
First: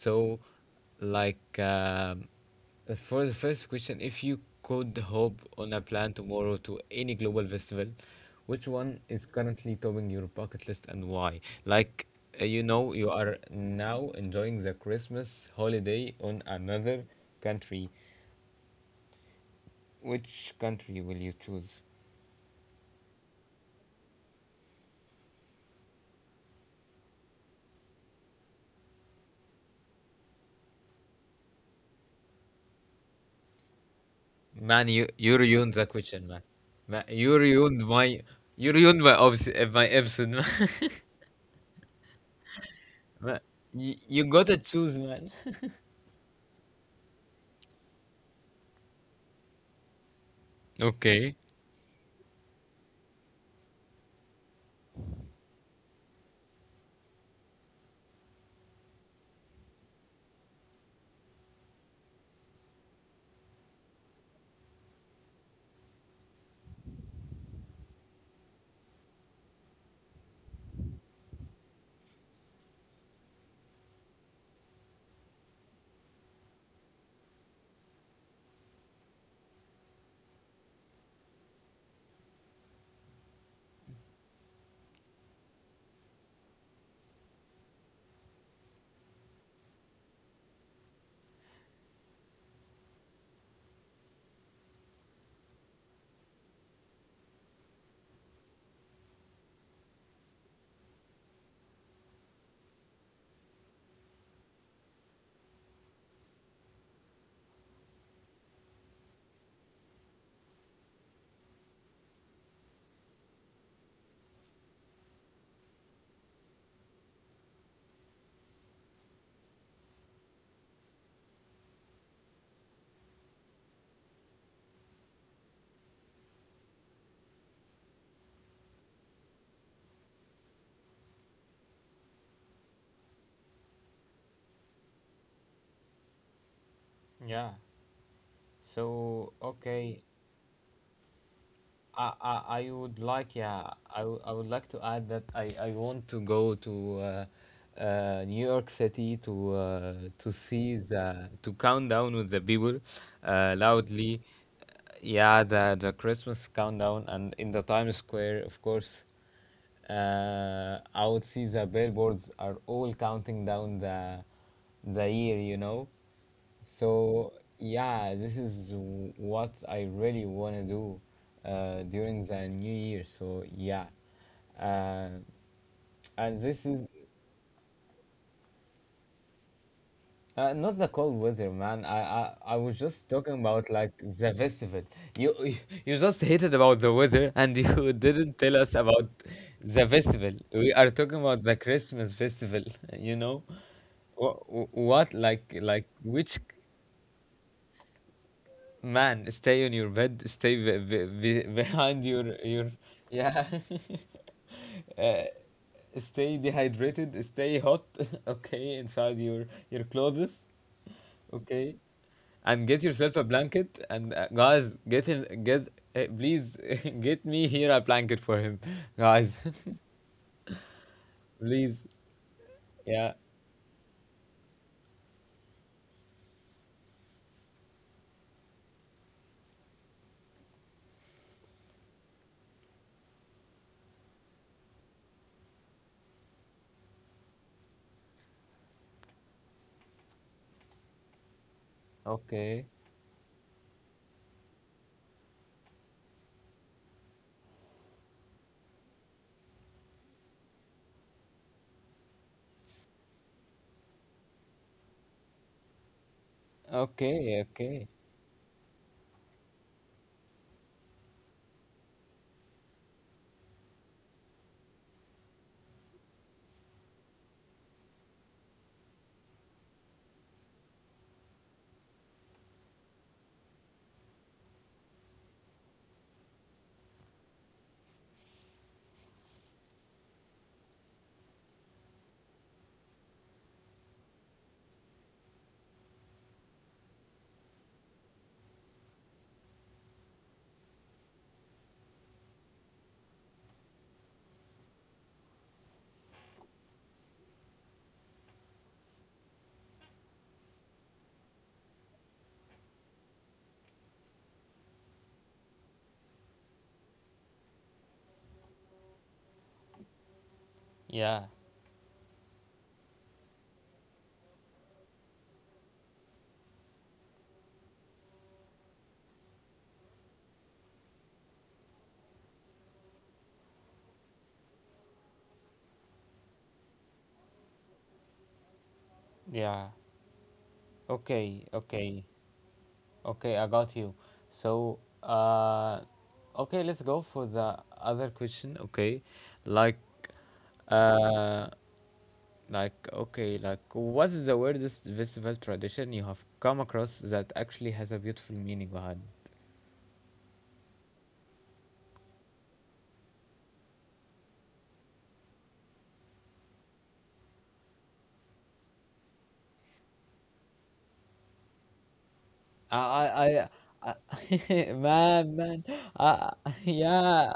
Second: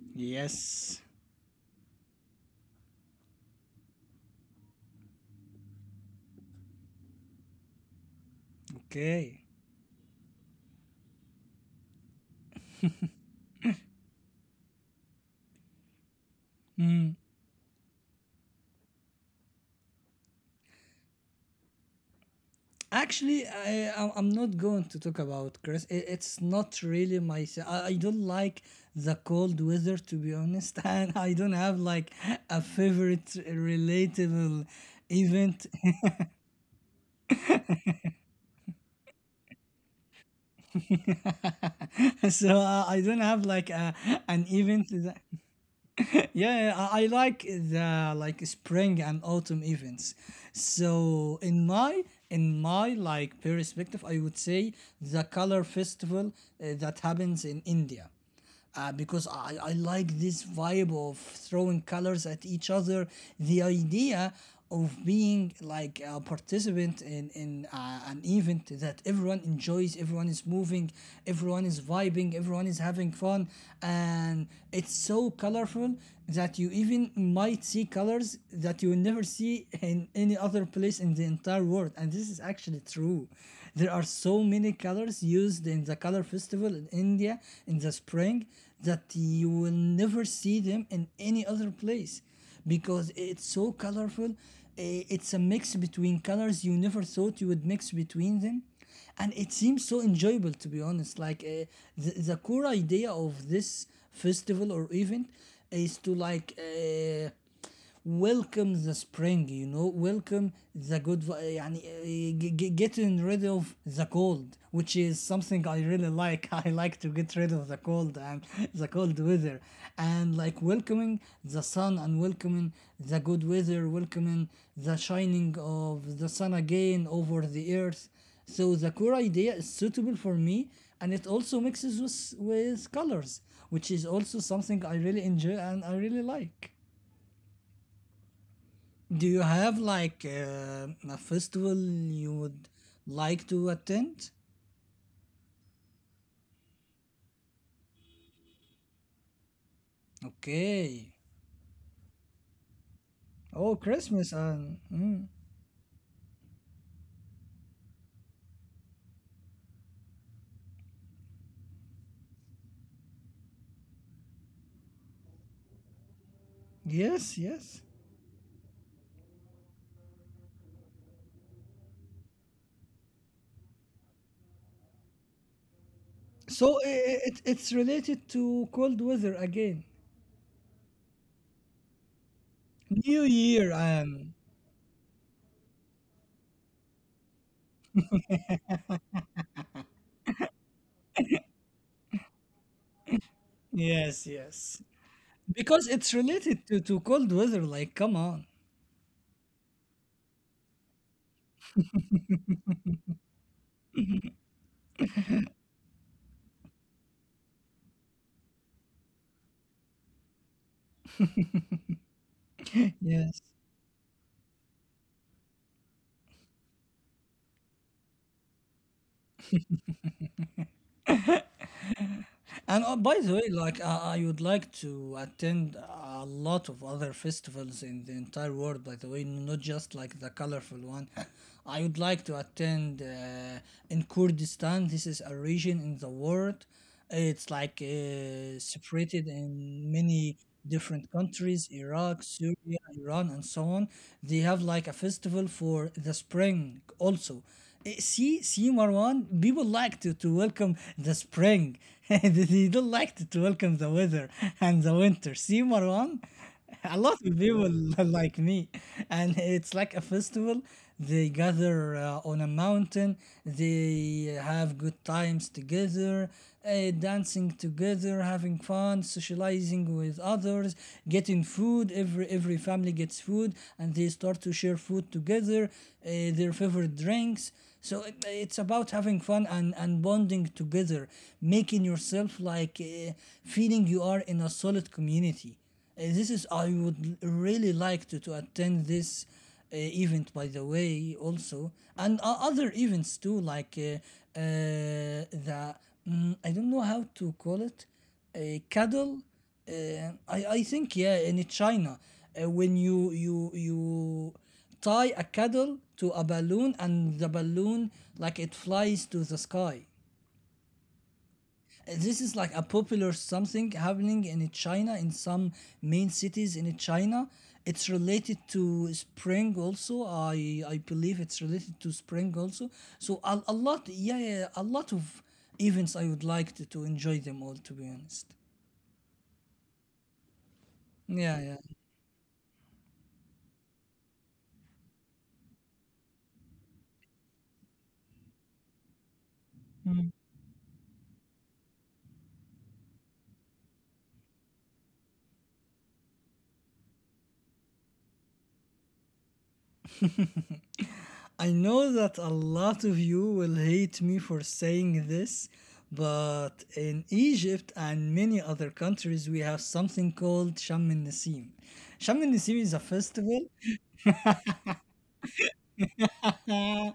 S1: So
S2: Yes.
S1: like. For the first question, if you could hop on a plane tomorrow to any global festival, which one is
S2: Okay.
S1: currently topping your bucket list and why? Like, you know, you are now enjoying the Christmas holiday on another
S2: Hmm.
S1: country. Which country will you choose?
S2: Actually, I'm not going to talk about Chris. It's not really my. S- I don't like the cold weather, to be honest, (laughs) and I don't have like a favorite relatable
S1: Man, you
S2: event.
S1: ruined the
S2: (laughs)
S1: question, man. Man, you ruined my, you ruined my my episode, man.
S2: So I don't
S1: (laughs) Man,
S2: have like
S1: you
S2: an
S1: gotta
S2: event.
S1: choose,
S2: That,
S1: man. (laughs)
S2: (laughs) yeah, I like the like spring and autumn events.
S1: Okay.
S2: So in my like perspective, I would say the color festival that happens in India, because I like this vibe of throwing colors at each other. The idea of being like a participant in an event that everyone enjoys, everyone is moving, everyone is vibing, everyone is having fun, and it's so colorful that you even might see colors that you will never see in any other place in the entire world. And this is actually true. There are so many colors used in the color festival in India in the spring that you will never see them in any other place because it's so colorful. Eh, it's a mix between colors you never thought you would mix between them. And it seems so enjoyable, to be honest. Like the core idea of this festival or event is to like. Welcome the spring, you know, welcome the good يعني getting rid of the cold, which is something I really like. (laughs) I like to get rid of the cold and (laughs) the cold weather and like welcoming the sun and welcoming the good weather, welcoming the shining of the sun again over the earth. So the core idea is suitable for me, and it also mixes with colors, which is also something I really enjoy and I really like.
S1: Yeah. So,
S2: Do you have
S1: okay.
S2: like a festival
S1: I
S2: you
S1: I
S2: would
S1: would like,
S2: like
S1: yeah,
S2: to
S1: I would
S2: attend?
S1: like to add that I want to go to New York City to see
S2: Okay.
S1: the to countdown with the people,
S2: Oh,
S1: loudly.
S2: Christmas and mm,
S1: Yeah, the Christmas countdown and in the Times Square, of course. Uh, I would see the billboards are all counting down the year, you know. So
S2: yes, yes.
S1: yeah, this is what I really want to do during the new year. So yeah, uh, and this
S2: So
S1: is
S2: it, it's related to cold weather again.
S1: not the cold weather, man. I, I was just
S2: New
S1: talking
S2: Year
S1: about like
S2: and
S1: the festival. You (laughs) you just hated about the weather, and you (laughs) didn't tell us about the festival. We are talking about the Christmas festival. (laughs) You know,
S2: yes,
S1: what
S2: yes.
S1: what like
S2: Because it's
S1: which.
S2: related to cold weather, like come on.
S1: Man, stay on your bed. Stay behind your yeah. (laughs) uh, Stay dehydrated. Stay hot. (laughs) Okay, inside your clothes. Okay, and get
S2: (laughs)
S1: yourself a
S2: Yes.
S1: blanket. And guys, get him. Get please (laughs) get me here a blanket for him, guys. (laughs) Please.
S2: And
S1: Yeah.
S2: by the way, like I would like to attend a lot of other festivals in the entire world. By the way, not just like the colorful one. (laughs) I would like to attend in Kurdistan. This is a region in the world. It's like separated in many different countries: Iraq,
S1: Okay.
S2: Syria, Iran, and so on. They have like a festival for the spring also. See, see, Marwan, people like to welcome the spring. (laughs) They don't like to welcome the weather (laughs) and the winter. See, Marwan, a lot of
S1: Okay.
S2: people
S1: Okay.
S2: (laughs) like me. And it's like a festival. They gather on a mountain, they have good times together, dancing together, having fun, socializing with others, getting food. Every family gets food, and they start to share food together, their favorite drinks. So it, it's about having fun and bonding together, making yourself like feeling you are in a solid community. This is I would really like to attend this event by the way, also, and other events too, like the mm, I don't know how to call it, uh, cattle, I think yeah, in China, when you tie a cattle to a balloon and the balloon like it flies to the sky.
S1: Yeah.
S2: This is like a popular something happening in China in some main cities in China. It's related to spring also. I believe it's related to spring also. So a lot, yeah, yeah, a lot of events I would like to enjoy them all, to be honest.
S1: Yeah. Okay.
S2: Yeah,
S1: Okay.
S2: yeah.
S1: Okay, I got you. So, okay, let's go for the other question. Okay, like, uh, like, okay, like, what is the weirdest festival tradition you have come across that actually has a beautiful meaning behind it?
S2: I know that a lot of you will hate me for saying this, but in Egypt and many other countries, we have something called Sham el Nasim. Sham el
S1: I,
S2: Nasim is a
S1: I,
S2: festival.
S1: I, I (laughs) man, man, I, (laughs) yeah.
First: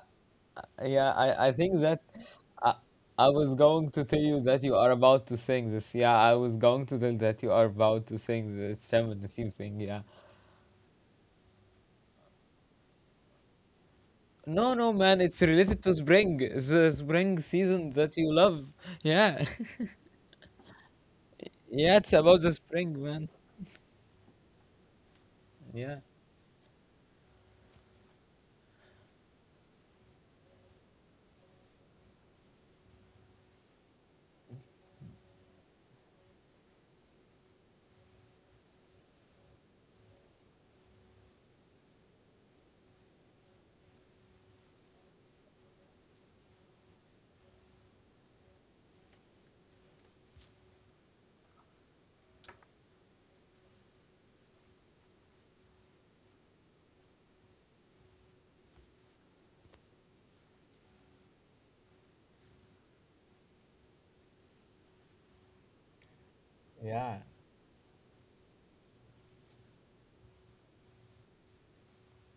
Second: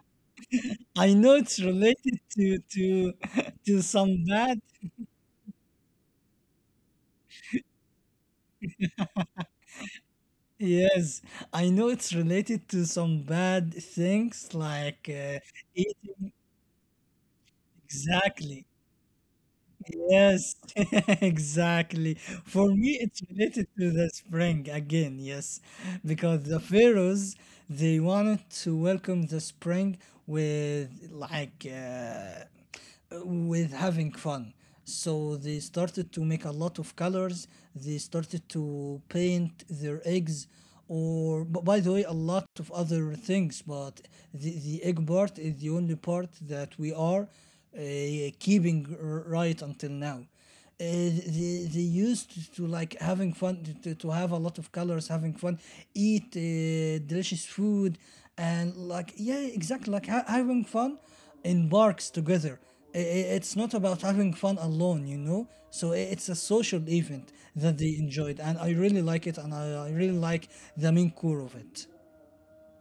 S1: Yeah,
S2: I know
S1: I
S2: it's
S1: think that
S2: related
S1: I,
S2: to
S1: I was
S2: (laughs) to
S1: going to tell
S2: some
S1: you
S2: bad.
S1: that you are about to sing this. Yeah, I was going to tell that you are about to sing the Shaman Nassim thing. Yeah.
S2: Yes, I know it's related to some bad things
S1: No,
S2: like
S1: no, man, it's related to
S2: eating.
S1: spring, the spring season that you
S2: Exactly.
S1: love. Yeah. (laughs)
S2: Yes, (laughs) exactly.
S1: Yeah, it's
S2: For
S1: about the
S2: me, it's
S1: spring, man.
S2: related to the spring again, yes,
S1: Yeah.
S2: because the pharaohs they wanted to welcome the spring with like with having fun. So they started to make a lot of colors. They started to paint their eggs or but by the way a lot of other things but the egg part is the only part that we are uh, keeping right until now. Uh, they used to like having fun to have a lot of colors, having fun, eat delicious food and like, yeah, exactly like having fun embarks together. It's not about having fun alone, you know? So it's a social event
S1: Yeah,
S2: that they enjoyed, and I really like it, and I really like the main core of it.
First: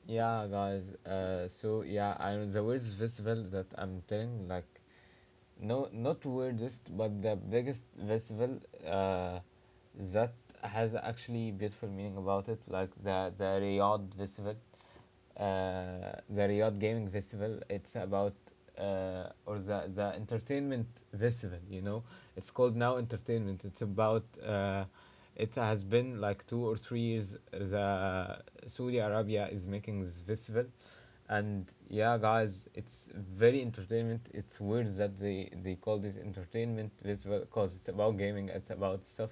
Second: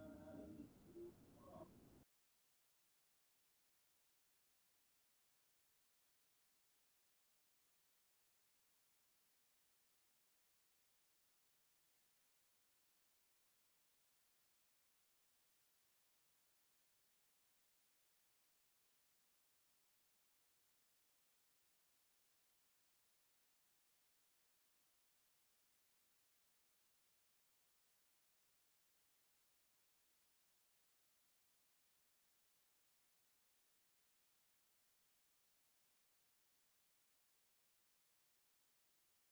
S1: yeah, guys. So yeah, I know the words festival that I'm telling, like no, not weirdest but the biggest festival uh, that has actually beautiful meaning about it, like the Riyadh festival, uh, the Riyadh Gaming Festival. It's about or the entertainment festival, you know. It's called now entertainment. It's about it has been like 2 or 3 years the Saudi Arabia is making this festival. And yeah, guys, it's very entertainment. It's weird that they call this entertainment, because it's about gaming, it's about stuff.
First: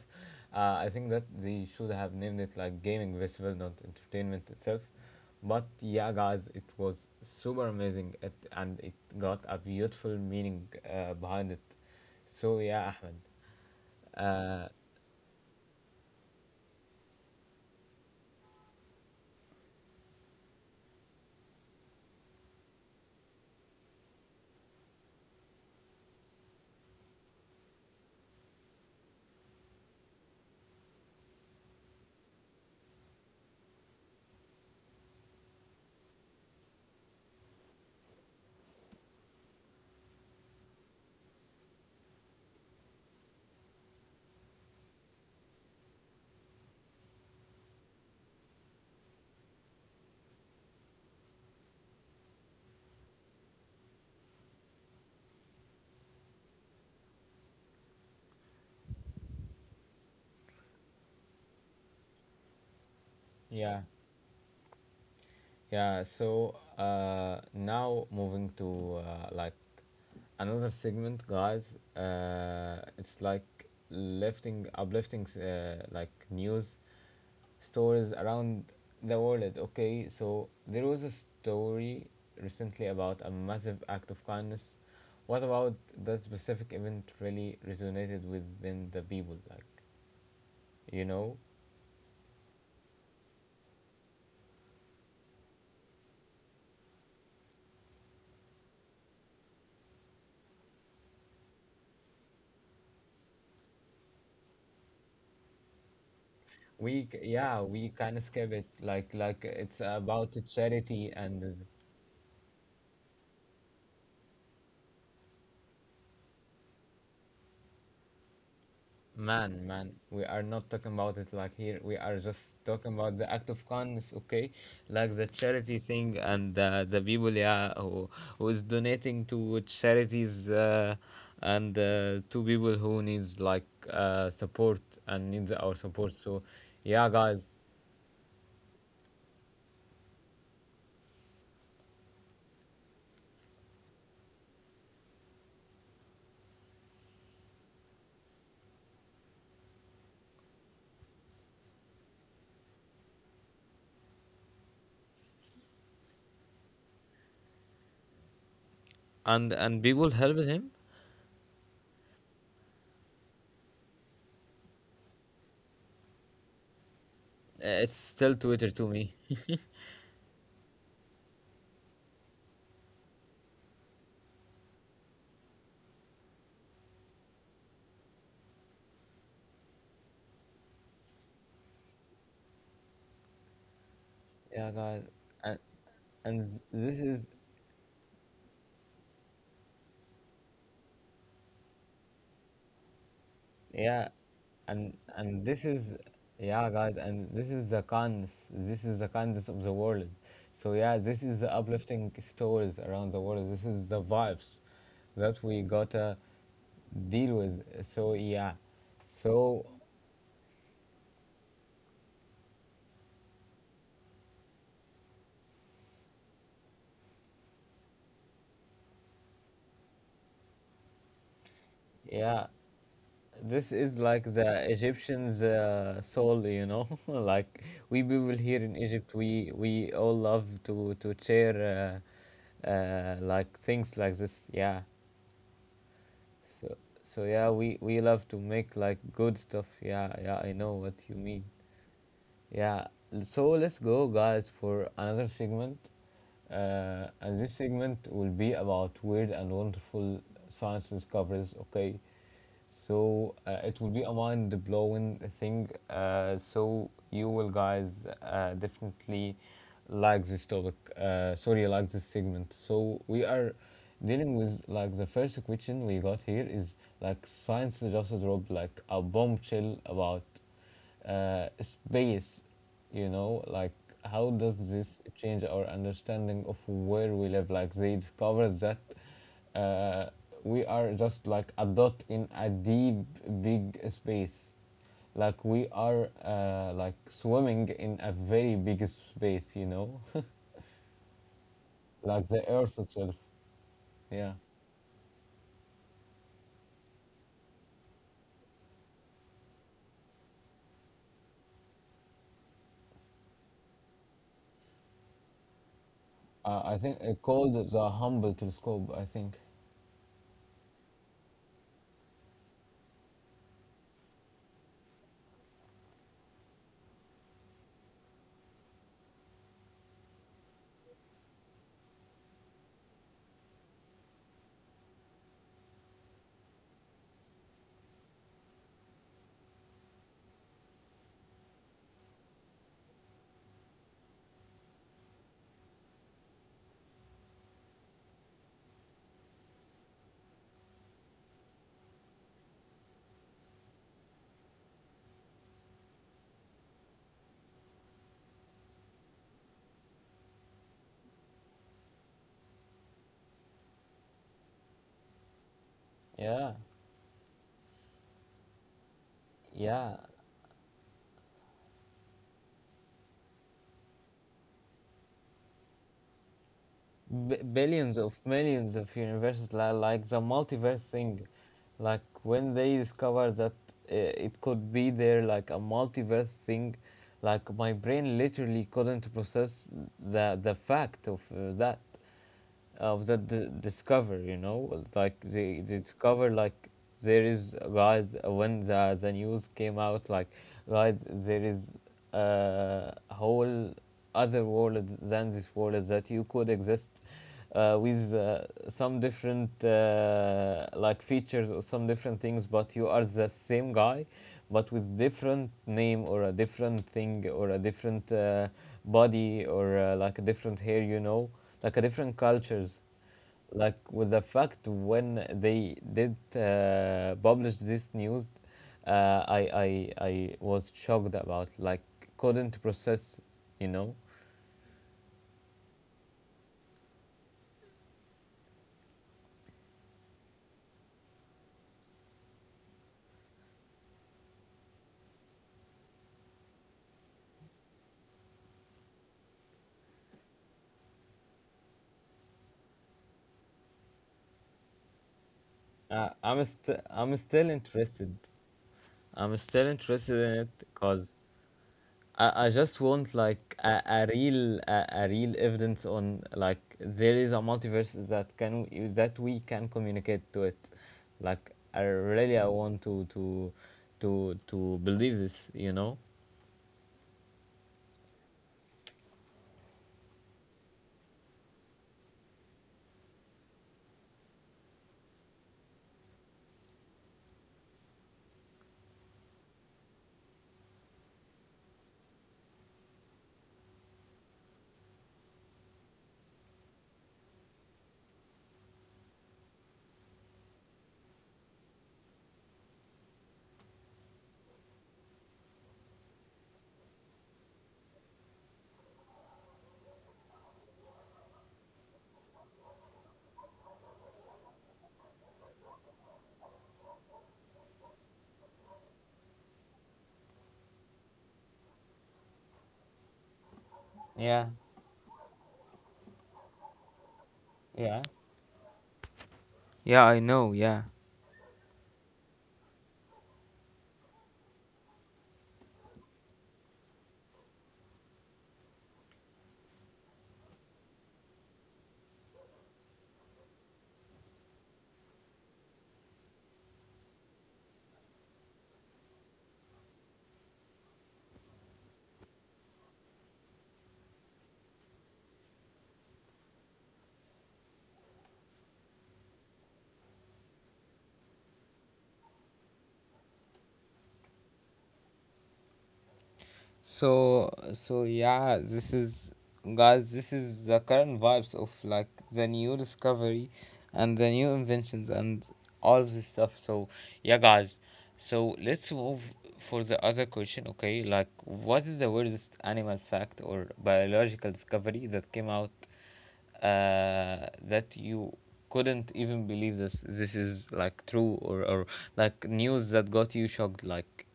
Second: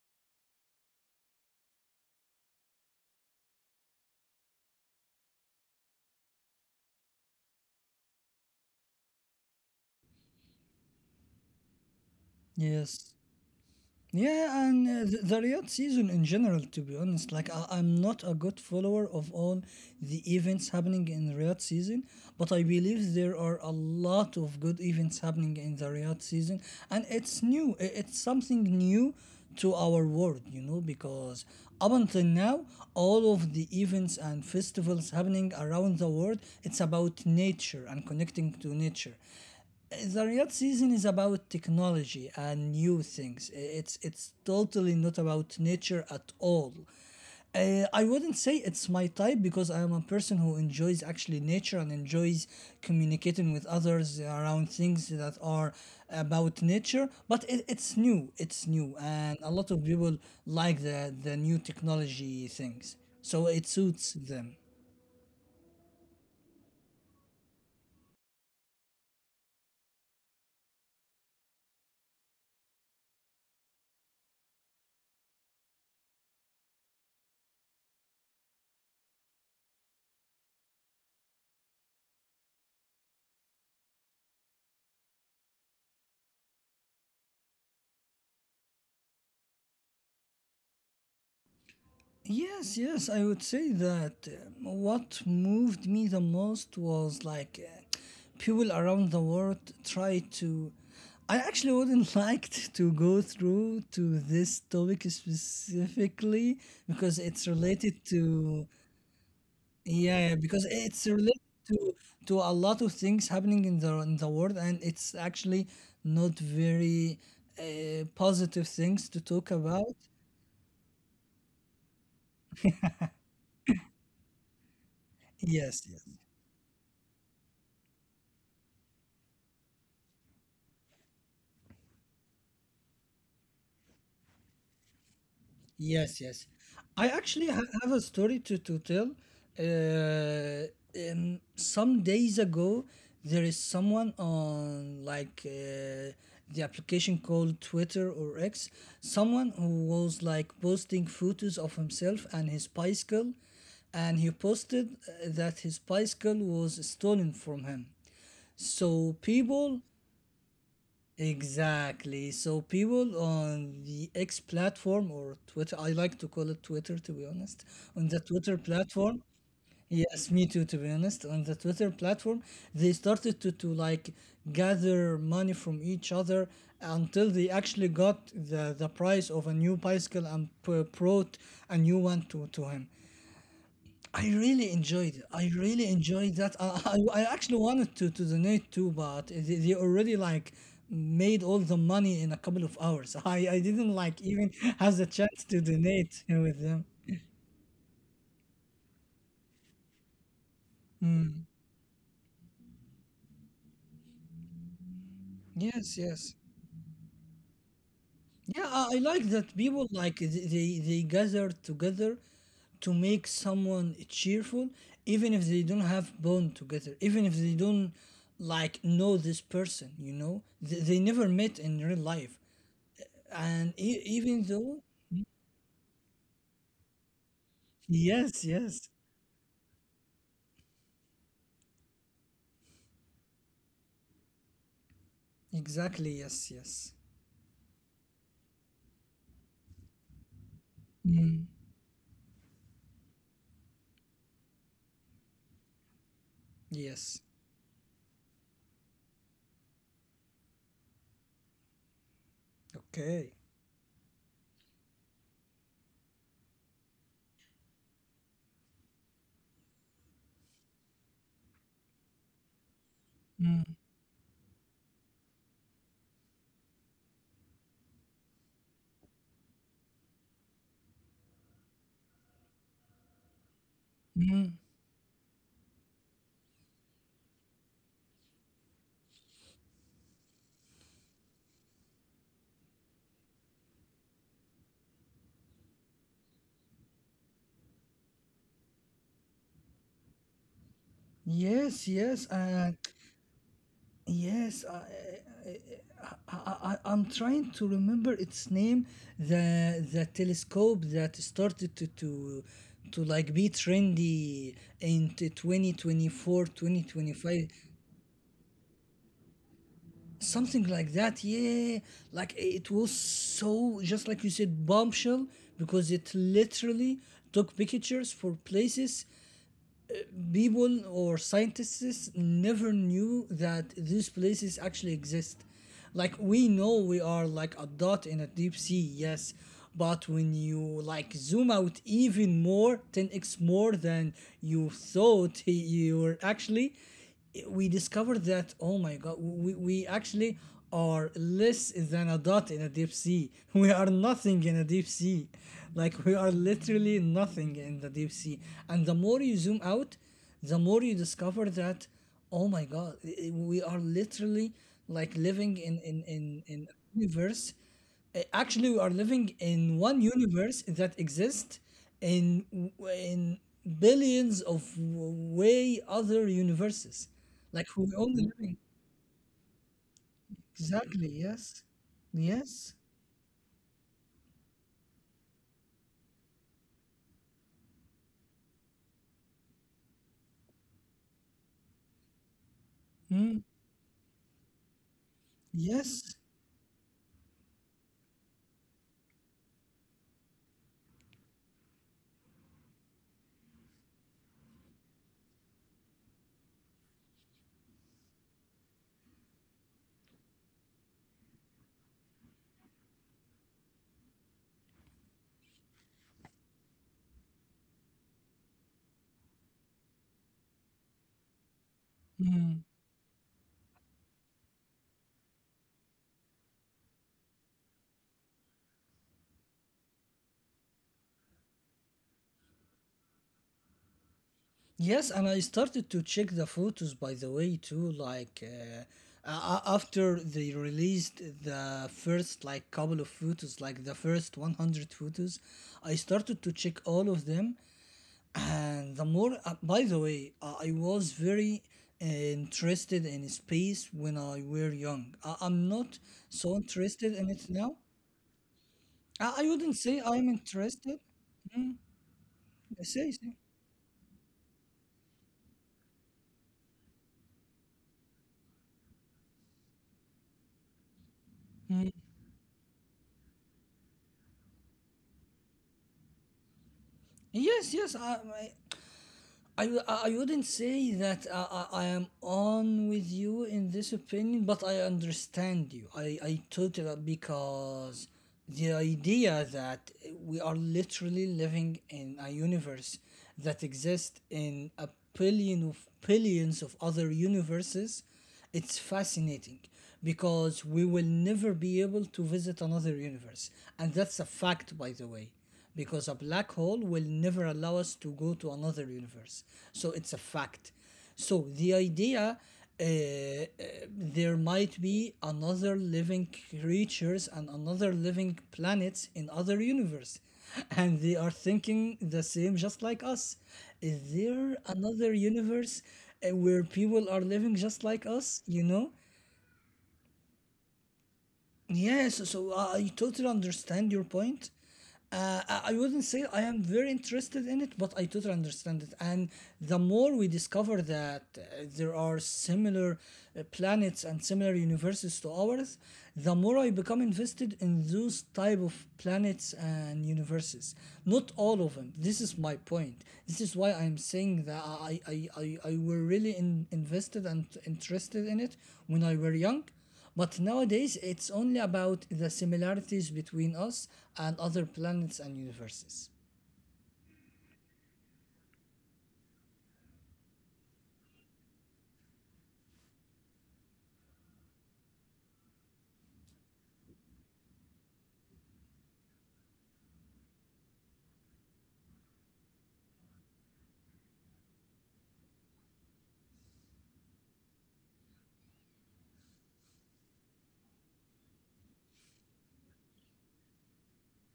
S1: Uh, I think that they should have named it like gaming festival, not entertainment itself. But yeah, guys, it was super amazing it, and it got a beautiful meaning behind it. So yeah,
S2: Yes.
S1: Ahmed.
S2: Yeah,
S1: uh,
S2: and the Riyadh season in general, to be honest, like I'm not a good follower of all the events happening in the Riyadh season, but I believe there are a lot of good events happening in the Riyadh season, and it's new. It's something new to our world, you know, because up until now, all of the events and festivals happening around the world, it's about nature and connecting to nature. The Riyadh season is about technology and new things. It's totally not about nature at all. I wouldn't say it's my type because I am a person who enjoys actually nature and enjoys communicating with others around things that are about nature. But it, it's new, and a lot of people like the new technology things, so it
S1: yeah.
S2: suits them.
S1: Yeah, so now moving to like another segment, guys. It's like uplifting, like news stories around the world. Okay, so there was a story recently about a massive act of kindness. What about that specific event really resonated within the people? Like, you know?
S2: Yes, yes, I would say that what moved me the most was like people around the world try to. I actually wouldn't (laughs) like to go through to this topic specifically because it's
S1: Yeah, we
S2: related
S1: can skip
S2: to.
S1: it. Like it's about
S2: Yeah,
S1: the
S2: because it's
S1: charity
S2: related
S1: and
S2: to to a lot of things happening in the world, and it's actually not very positive things to talk
S1: man,
S2: about.
S1: man, we are not talking about it like here. We are just talking about the act of kindness, okay? Like the
S2: Yes,
S1: charity
S2: yes.
S1: thing and the people, yeah, who is donating to charities, and to people who needs like support and needs our support.
S2: Yes, yes.
S1: So
S2: I
S1: yeah, guys,
S2: actually ha have a story to tell. Uh, some days ago, there is someone on like the application called Twitter or X, someone who was like posting photos of himself and his bicycle, and he posted that his bicycle was stolen from him. So
S1: and people
S2: people.
S1: help him.
S2: Exactly. So people on the X platform or Twitter, I like to call it Twitter, to be
S1: It's
S2: honest, on
S1: still
S2: the
S1: Twitter
S2: Twitter
S1: to me.
S2: platform, yes, me too, to be honest, on the Twitter platform, they started to like gather money from each other until they actually got the price of a new bicycle and brought a new one to him.
S1: Yeah,
S2: I
S1: guys,
S2: really
S1: and,
S2: enjoyed it. I really
S1: and this
S2: enjoyed
S1: is.
S2: that. I actually wanted to donate too, but they already like made all the money in a couple of hours. I,
S1: Yeah,
S2: I didn't like even
S1: and
S2: have the
S1: this is
S2: chance to
S1: yeah,
S2: donate
S1: guys,
S2: with
S1: and
S2: them.
S1: this is the kindness. This is the kindness of the world. So yeah, this is the uplifting stories around the world. This is the vibes that we gotta
S2: Yes, yes.
S1: deal with. So yeah,
S2: Yeah, I
S1: so
S2: like that people like they gather together to make someone cheerful, even if they don't have bond together, even if they don't like know this person, they never met in real
S1: yeah,
S2: life.
S1: this is
S2: And
S1: like the
S2: even though,
S1: Egyptians' soul, you know. (laughs) Like, we people here in
S2: yes,
S1: Egypt,
S2: yes,
S1: we all love to share like things like this. Yeah.
S2: exactly,
S1: So
S2: yes,
S1: so
S2: yes.
S1: yeah, we love to make like good stuff. Yeah, yeah, I know what you mean.
S2: Mm,
S1: Yeah. So let's go guys for another segment. And
S2: yes.
S1: this segment will be about weird and wonderful science discoveries, okay? So
S2: Okay.
S1: it will be a mind blowing thing. So you will guys definitely like this topic. Sorry, like this segment. So we are
S2: Mm,
S1: dealing with like the first question we got here is like science just dropped like a bombshell about space. You know, like how does
S2: mm.
S1: this change our understanding of where we live? Like they discovered that uh, we are just like a dot in a deep big space like we are like swimming in a very big space (laughs)
S2: Yes,
S1: like
S2: yes.
S1: the earth
S2: And
S1: itself, yeah.
S2: yes, I'm trying to remember its name. The telescope that started to like be trendy in 2024,
S1: I
S2: twenty
S1: think it
S2: twenty five.
S1: called the humble telescope, I think.
S2: Something like that, yeah. Like it was so just like you said, bombshell, because it literally took pictures for places people or scientists never knew that these places actually exist. Like we know we are like a dot in a deep sea, yes, but when you like zoom out even more, 10x more than you thought, (laughs) you were actually, we discovered that, oh my god, we actually are less than a dot in a deep sea. (laughs) We are nothing in a deep sea. Like we are literally nothing in the deep sea, and the more you zoom out, the more you discover that, oh my god, we are literally like living in in in,
S1: Yeah,
S2: in a universe. Actually, we are living in
S1: yeah.
S2: one universe that exists in in billions of way other universes.
S1: b-
S2: Like we
S1: billions of
S2: only living,
S1: millions of universes, like the multiverse
S2: exactly,
S1: thing.
S2: yes,
S1: Like when
S2: yes,
S1: they discovered that it could be there, like a multiverse thing, like my brain literally couldn't process the fact of that of the
S2: mm,
S1: discover, like they
S2: yes.
S1: discover like there is, guys, when the news came out, like guys, there is a whole other world than this world that you could exist with some different like features or some different things, but you are the same guy but with different name or a different thing or a different body or like a different hair, you know, like a different cultures.
S2: Mm.
S1: Like with the fact when they did publish this news, I was shocked about like couldn't process, you know.
S2: Yes, and I started to check the photos, by the way, too. Like after they released the first like couple of photos, like the first 100 photos, I started to check all of them. And the more, by the way, I was very interested in space when I were young. I, I'm not so
S1: I'm still
S2: interested in it
S1: interested.
S2: now.
S1: I'm still
S2: I
S1: interested in
S2: wouldn't
S1: it
S2: say I'm
S1: because
S2: interested.
S1: I just want like
S2: Say,
S1: a,
S2: say.
S1: a real a real evidence on like there is a multiverse that can that we can communicate to it. Like I really I want to believe this, you know.
S2: Yes, yes. I I wouldn't say that I am on with you in this opinion, but I understand you. I totally, because the idea that we are literally living in a universe that exists in a billion of billions of other universes, it's fascinating, because we will never be able to visit another universe. And that's a fact, by the way, because a black hole will never allow us to go to another universe. So it's a fact. So the idea, uh, uh, there might be another living creatures and another living planets in other universe, and they are thinking the same just like us. Is
S1: Yeah,
S2: there another universe where people are living just
S1: yeah.
S2: like us, you know?
S1: Yeah, I know. Yeah.
S2: Yes, so I totally understand your point. I I wouldn't say I am very interested in it, but I totally understand it. And the more we discover that there are similar planets and similar universes to ours, the more I become invested in those type of planets and universes. Not all of them. This is my point. This is why I'm saying that I were really invested and interested in it when I were young, but nowadays, it's only about the similarities between us and other planets and universes.
S1: So so yeah, this is, guys, this is the current vibes of like the new discovery and the new inventions and all of this stuff. So yeah, guys. So let's move for the other question, okay? Like what is the weirdest animal fact or biological discovery that came out that you couldn't even believe this this is like true, or like news that got you shocked. Like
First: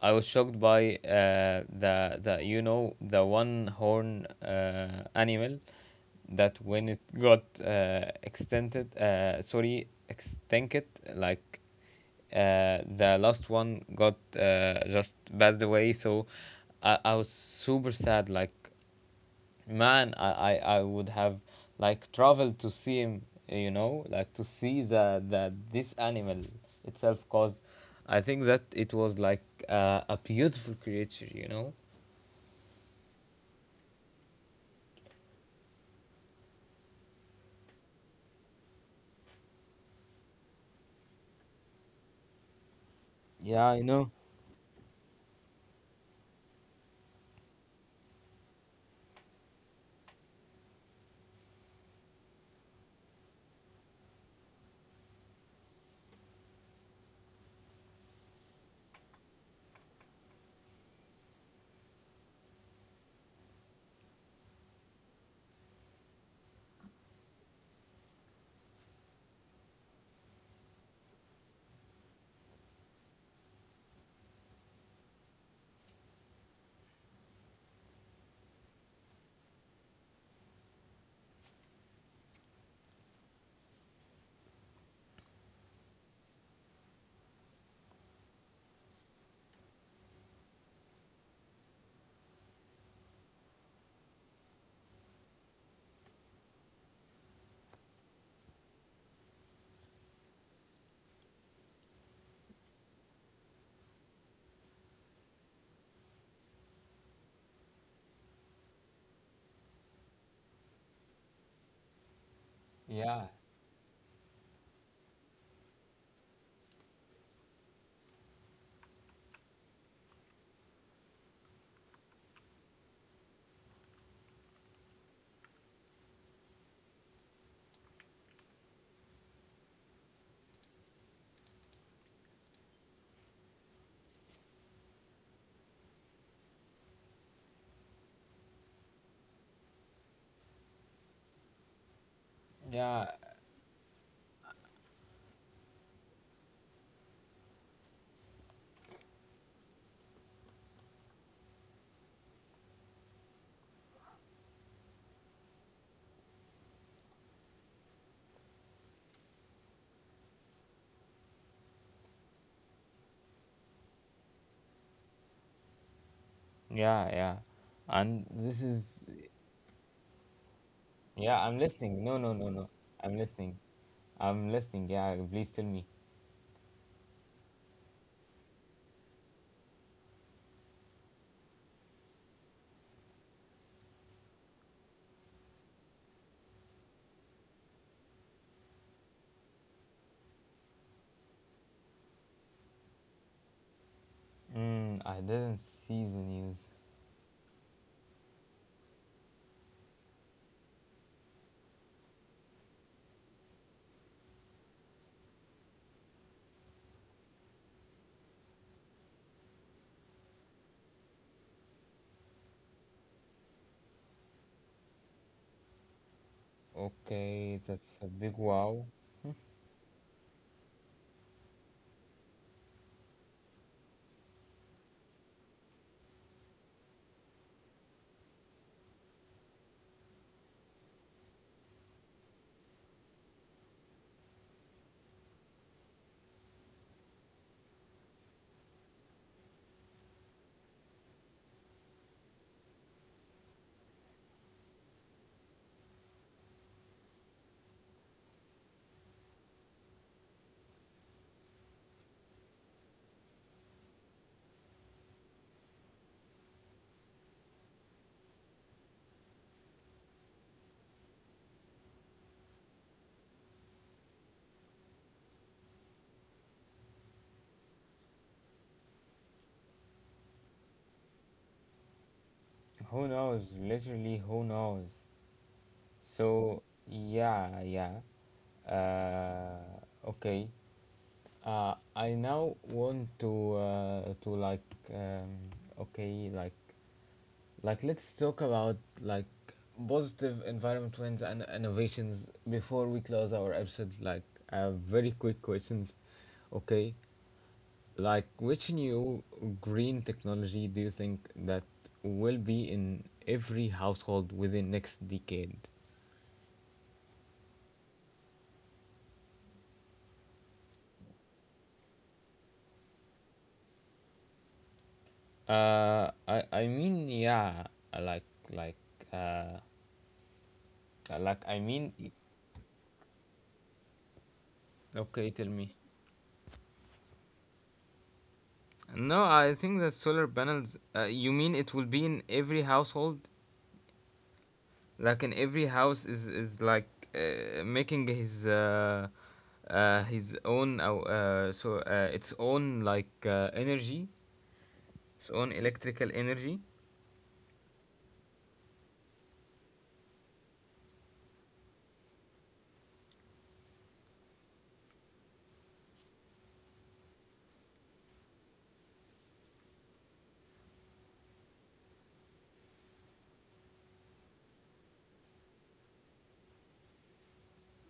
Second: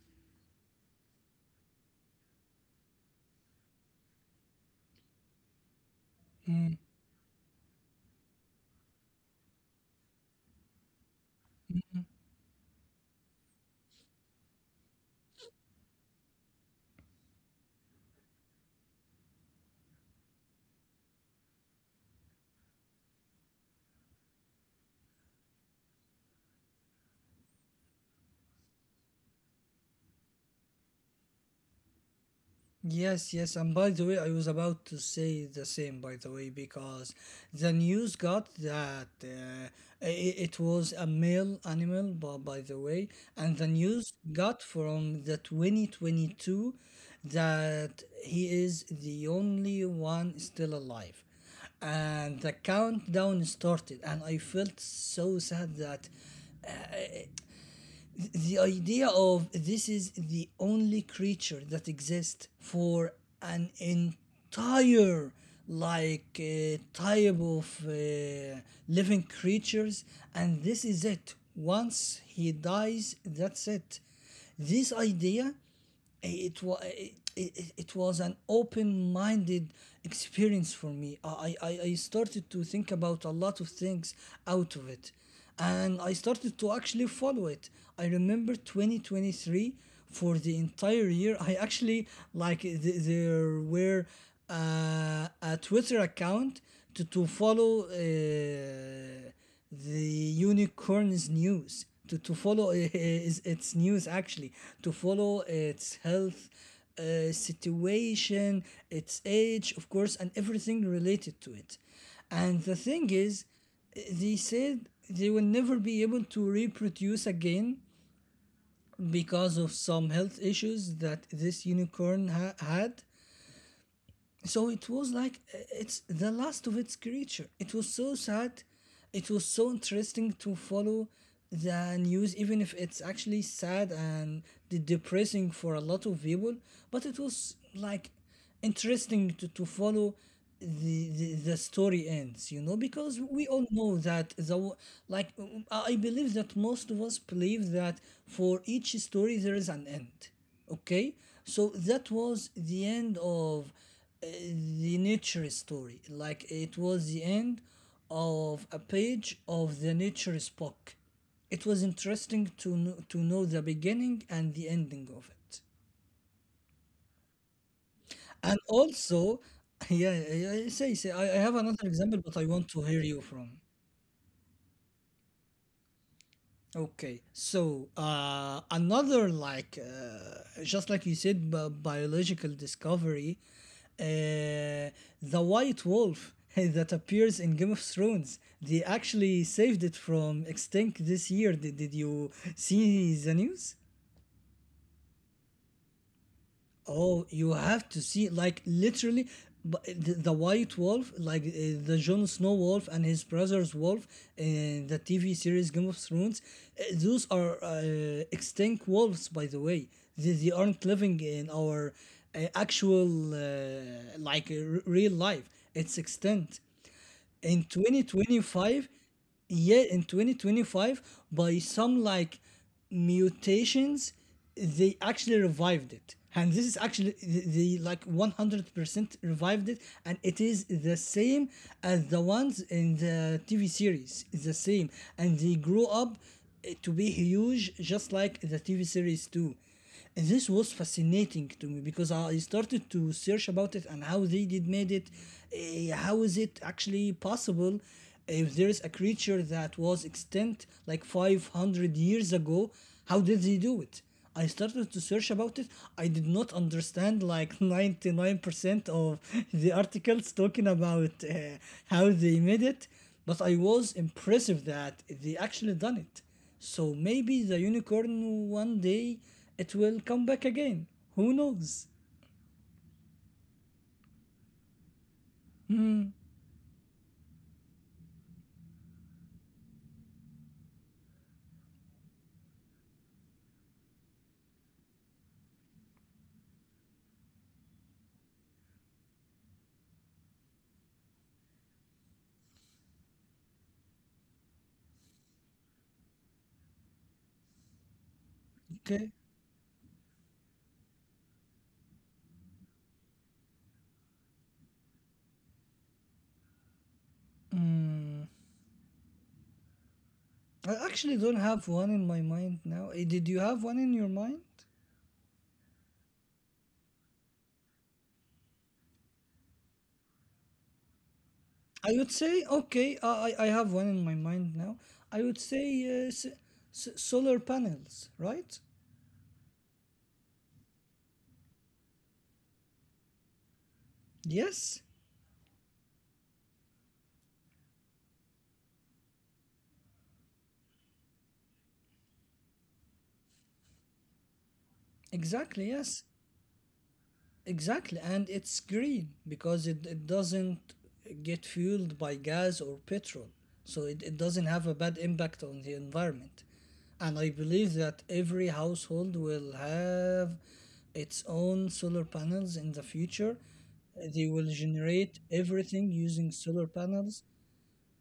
S1: I was shocked by the you know the one horn animal that when it got extended, sorry, extincted, like the last one got just passed away. So I was super sad. Like, man, I would have like traveled to see him, you know, like to see the this animal itself, cause I think that it was like a beautiful creature, you know.
S2: Yes, yes, and by the way, I was about to say the same, by the way, because the news got that it was a male animal, but by the way, and the
S1: Yeah, I
S2: news
S1: know.
S2: got from the 2022 that he is the only one still alive, and the countdown started, and I felt so sad that the idea of, this is the only creature that exists for an entire like type of living creatures, and this is it. Once he dies, that's it. This idea, it was an open-minded experience for me. I started to think about a lot of things out of it, and I started to actually follow it. I remember 2023, for the entire year, I actually like there were a twitter account to follow the unicorns news, to follow is its news actually, to follow its health situation, its age, of course, and everything related to it. And the thing
S1: Yeah,
S2: is, they said they will never be able to reproduce again because of some health issues that this unicorn had. So it was like it's the last of its creature. It was so sad. It was so interesting to follow the news, even if it's actually sad and depressing for a lot of people. But it was like interesting to follow the story ends, you know,
S1: yeah,
S2: because we all know that like I believe that most of us believe that for each story there is an end, okay. So that was the end of uh, the nature story. Like it was the end of a page of the nature's book. It was interesting to know the beginning and the ending of it.
S1: yeah, yeah, and this is
S2: And also, (laughs) yeah, yeah, yeah, say
S1: yeah,
S2: say,
S1: I'm
S2: I have
S1: listening. No,
S2: another
S1: no, no,
S2: example,
S1: no,
S2: but I want to
S1: I'm
S2: hear you
S1: listening.
S2: from.
S1: I'm listening. Yeah, please tell me.
S2: Okay, so another like just like you said, biological discovery, uh, the white wolf (laughs) that appears in Game of Thrones. They actually saved it from extinct this year. Did you see the news?
S1: Mm, I didn't see the news.
S2: Oh, you have to see, like, literally the White Wolf, like the Jon Snow wolf and his brother's wolf in the TV series Game of Thrones. Those are extinct wolves, by the way. They aren't living in our actual like real life. It's extinct in
S1: Okay, that's a big
S2: 2025,
S1: wow.
S2: yeah, in 2025, by some like mutations they actually revived it. And this is actually they, like, 100% revived it, and it is the same as the ones in the tv series. It's the same. And they grow up, to be huge just like the tv series too. And this was fascinating to me, because I started to search about it and how they did made it. How is it actually possible, if there is a creature that was extinct like 500 years ago? How did they do it? I started to search about it. I did not understand like (laughs) 99% of the articles talking about how they made it, but I was impressive that they actually done it. So maybe the unicorn one day it will come back again. Who knows?
S1: Who knows? Literally who knows. So yeah, yeah. Okay. I now want to like um, okay, like let's talk about like positive environment trends and innovations before we close our episode. Like very quick questions. Okay, like which
S2: Okay.
S1: new green technology do you think that will be in every household within next decade?
S2: Mm, I actually don't have one in my mind now. Eh, did you have one in your mind?
S1: I mean, yeah, I like uh, I like, I
S2: I
S1: mean,
S2: would say, okay, I have one in my mind now. I
S1: okay,
S2: would
S1: tell
S2: say
S1: me.
S2: uh, s solar panels, right?
S1: No, I think that solar panels. You mean it will be in every household?
S2: Yes,
S1: Like in every house is like making his own its own like energy, its own
S2: exactly. Yes.
S1: electrical energy.
S2: Exactly, and it's green because it doesn't get fueled by gas or petrol. So it doesn't have a bad impact on the environment. And I believe that every household will have its own solar panels in the future. They will generate everything using solar panels,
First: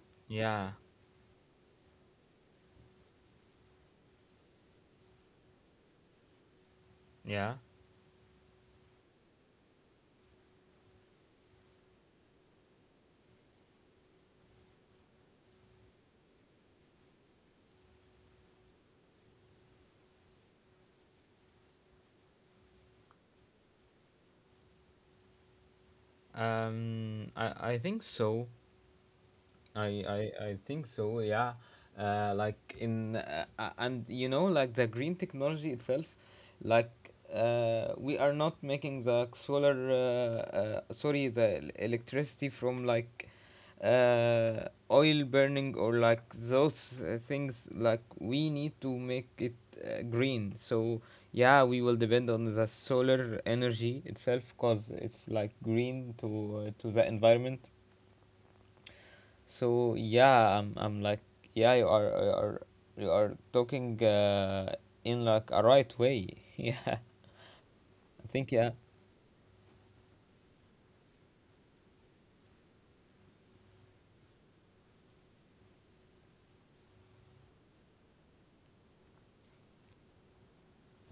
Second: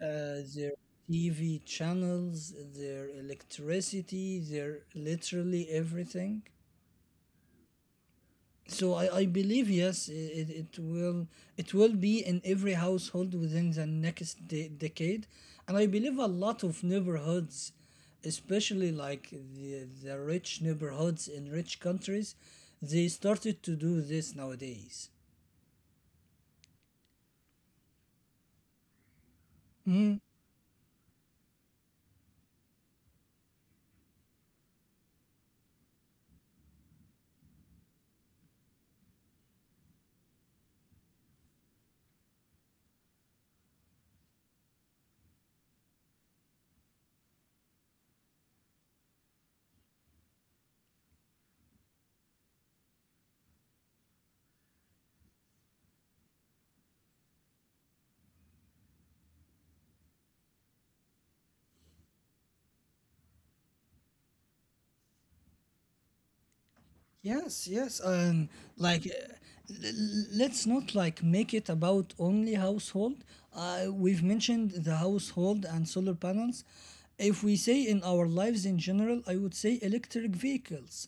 S1: Yeah,
S2: their TV channels, their electricity, their literally everything.
S1: yeah.
S2: So I believe, yes, it will, it will be in every household within the next decade. And I believe a lot of neighborhoods, especially like the rich neighborhoods in rich countries, they started to do this nowadays.
S1: I think so. I,
S2: Mm-hmm.
S1: I I think so. Yeah, like in and you know like the green technology itself, like we are not making the solar sorry, the electricity from like oil burning or like those things. Like we need to make it green. So yeah, we will depend on the solar energy itself because it's like green to the environment. So yeah, I'm like yeah, you are, you are, you are talking in like a right way. (laughs) Yeah,
S2: Yes, yes,
S1: I think
S2: and
S1: yeah.
S2: like let's not like make it about only household. We've mentioned the household and solar panels. If we say in our lives in general, I would say electric vehicles,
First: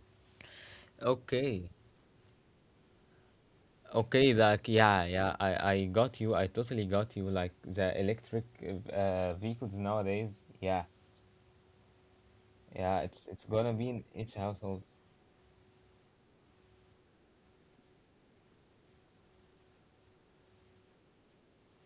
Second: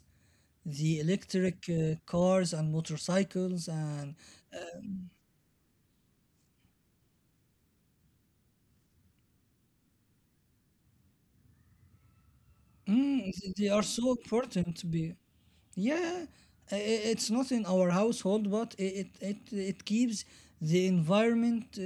S2: the
S1: Okay.
S2: electric cars and motorcycles and,
S1: Okay, like yeah, yeah, I got you. I totally got you. Like the electric vehicles nowadays, yeah. Yeah,
S2: mm,
S1: it's
S2: they
S1: gonna
S2: are
S1: be in
S2: so
S1: each
S2: important
S1: household.
S2: to be. Yeah, it's not in our household, but it it keeps the environment uh,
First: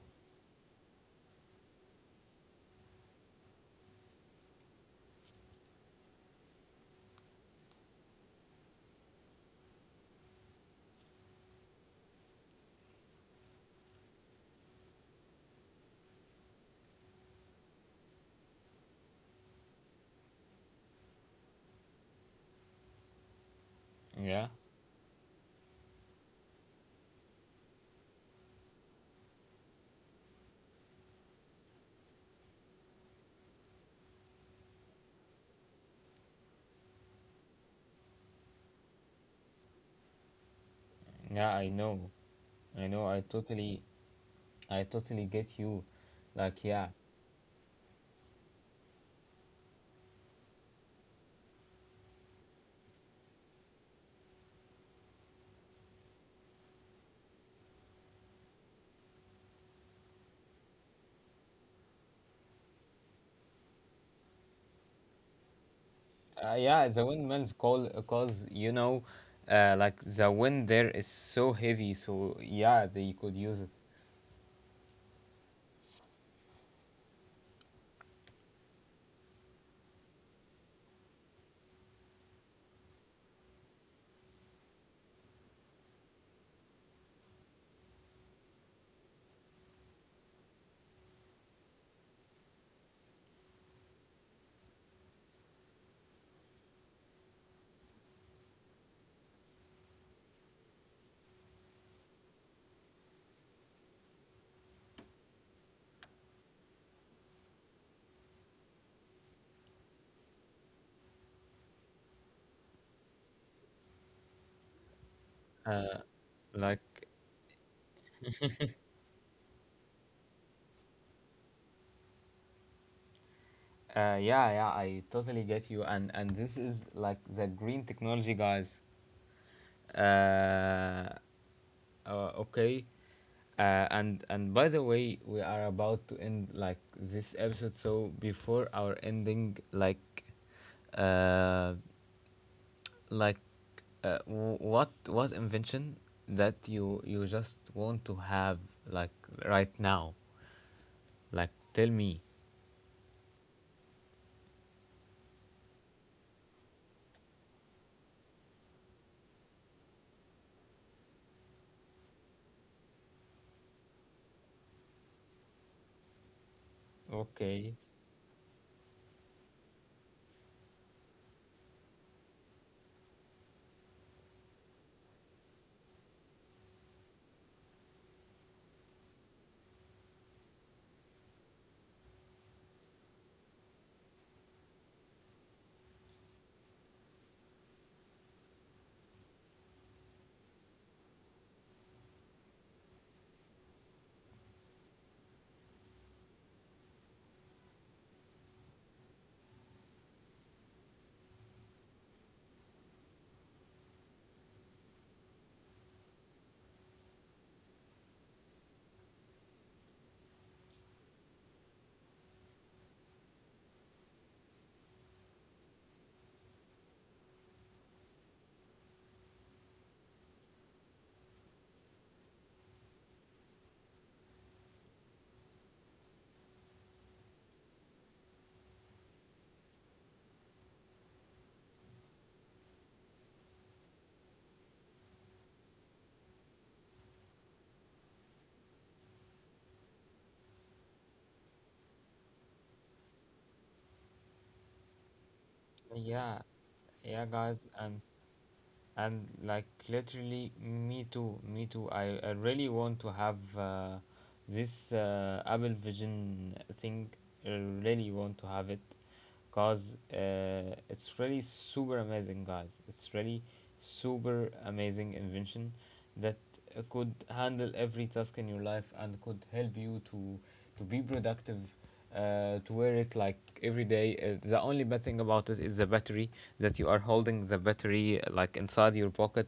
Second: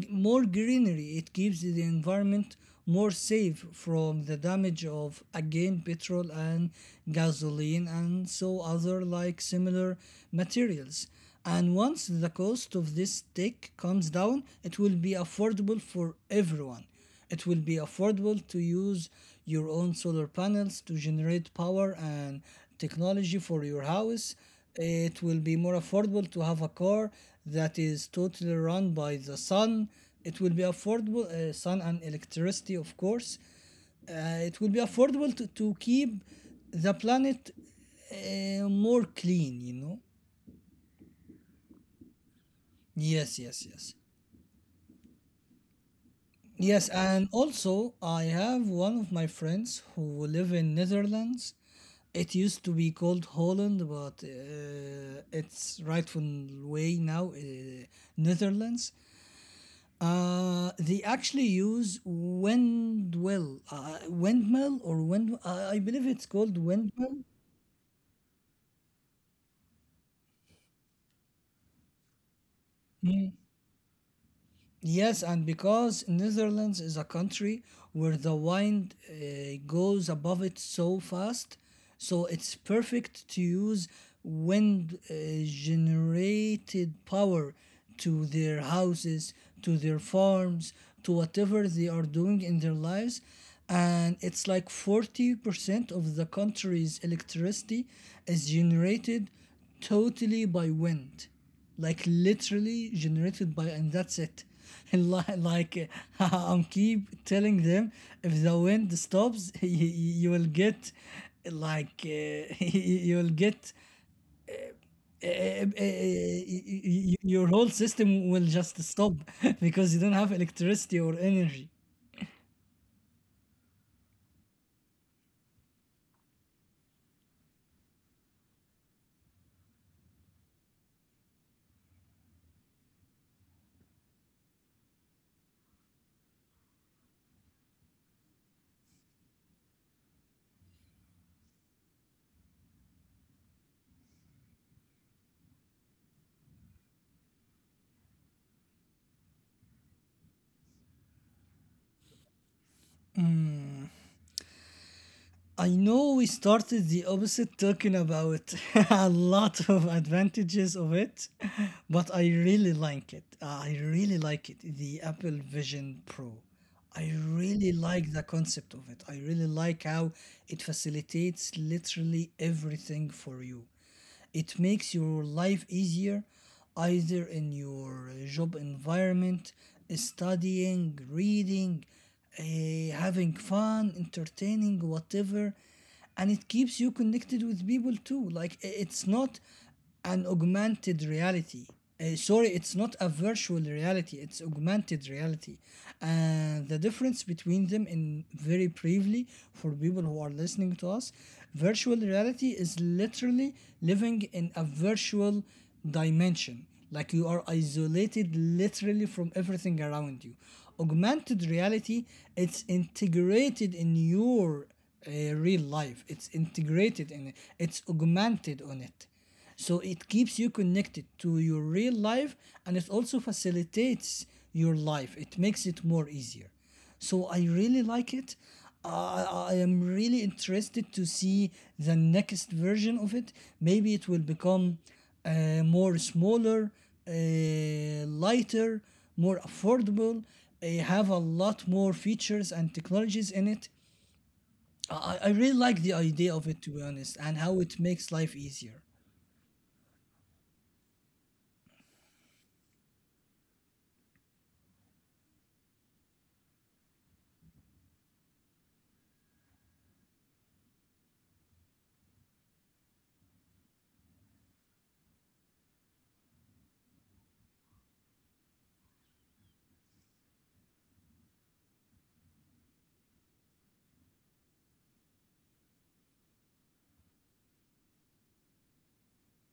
S2: g- more greenery. It keeps the environment more safe from the damage of, again, petrol and gasoline and so other like similar materials. And once the cost of this tech comes down, it will be affordable for everyone. It will be affordable to use your own solar panels to generate power and technology for your house.
S1: Yeah.
S2: It will be more affordable to have a car that is totally run by the sun. It will be affordable, sun and electricity, of course. It will be affordable to keep the planet more clean, you know?
S1: Yeah, I know. I know.
S2: Yes, yes, yes.
S1: I totally get you. Like yeah.
S2: Yes, and also I have one of my friends who live in Netherlands. It used to be called Holland, but its rightful way now, Netherlands. They actually use windmill, windmill or wind. I believe it's called
S1: Yeah, the
S2: windmill.
S1: windmills call cause you know, like the wind there is so heavy, so yeah, they could use it.
S2: Yes, and because Netherlands is a country where the wind goes above it so fast, so it's perfect to use wind generated power to their houses, to their farms, to whatever they are doing in their lives. And it's like 40% of the country's electricity is generated totally by wind, like literally generated by, and that's it. (laughs) And like (laughs) I'm keep telling them, if the wind stops, (laughs) you will get like (laughs) you will get uh, uh, uh, uh,
S1: Uh, like,
S2: y- your whole system will just stop, (laughs) because you don't have electricity or energy.
S1: yeah, yeah, I totally get you, and this is like the green technology, guys. Uh, okay. And by the way, we are about to end like this episode, so before our ending, like, uh, like what what invention that you just want to have like right now, like tell me.
S2: I know we started the opposite talking about (laughs) a lot of advantages of it, but I really like it. I really like it. The Apple Vision Pro. I really
S1: Okay.
S2: like the concept of it. I really like how it facilitates literally everything for you. It makes your life easier, either in your job environment, studying, reading, having fun, entertaining, whatever. And it keeps you connected with people too. Like it's not an augmented reality. Sorry, it's not a virtual reality, it's augmented reality. And the difference between them, in very briefly, for people who are listening to us, virtual reality is literally living in a virtual dimension. Like you are isolated literally from everything around you. Augmented reality, it's integrated in your real life. It's integrated in it. It's augmented on it. So it keeps you connected to your real life, and it also facilitates your life. It makes it more easier. So I really like it. I am really interested to see the next version of it. Maybe it will become more smaller, lighter, more affordable, have a lot more features and technologies in it. I I really like the idea
S1: Yeah.
S2: of it, to be honest,
S1: Yeah,
S2: and how
S1: guys.
S2: it makes life easier.
S1: And like literally me too, me too, I really want to have this apple vision thing. I really want to have it because it's really super amazing, guys. It's really super amazing invention that could handle every task in your life and could help you to be productive, to wear it like every day. The only bad thing about it is the battery, that you are holding the battery like inside your pocket.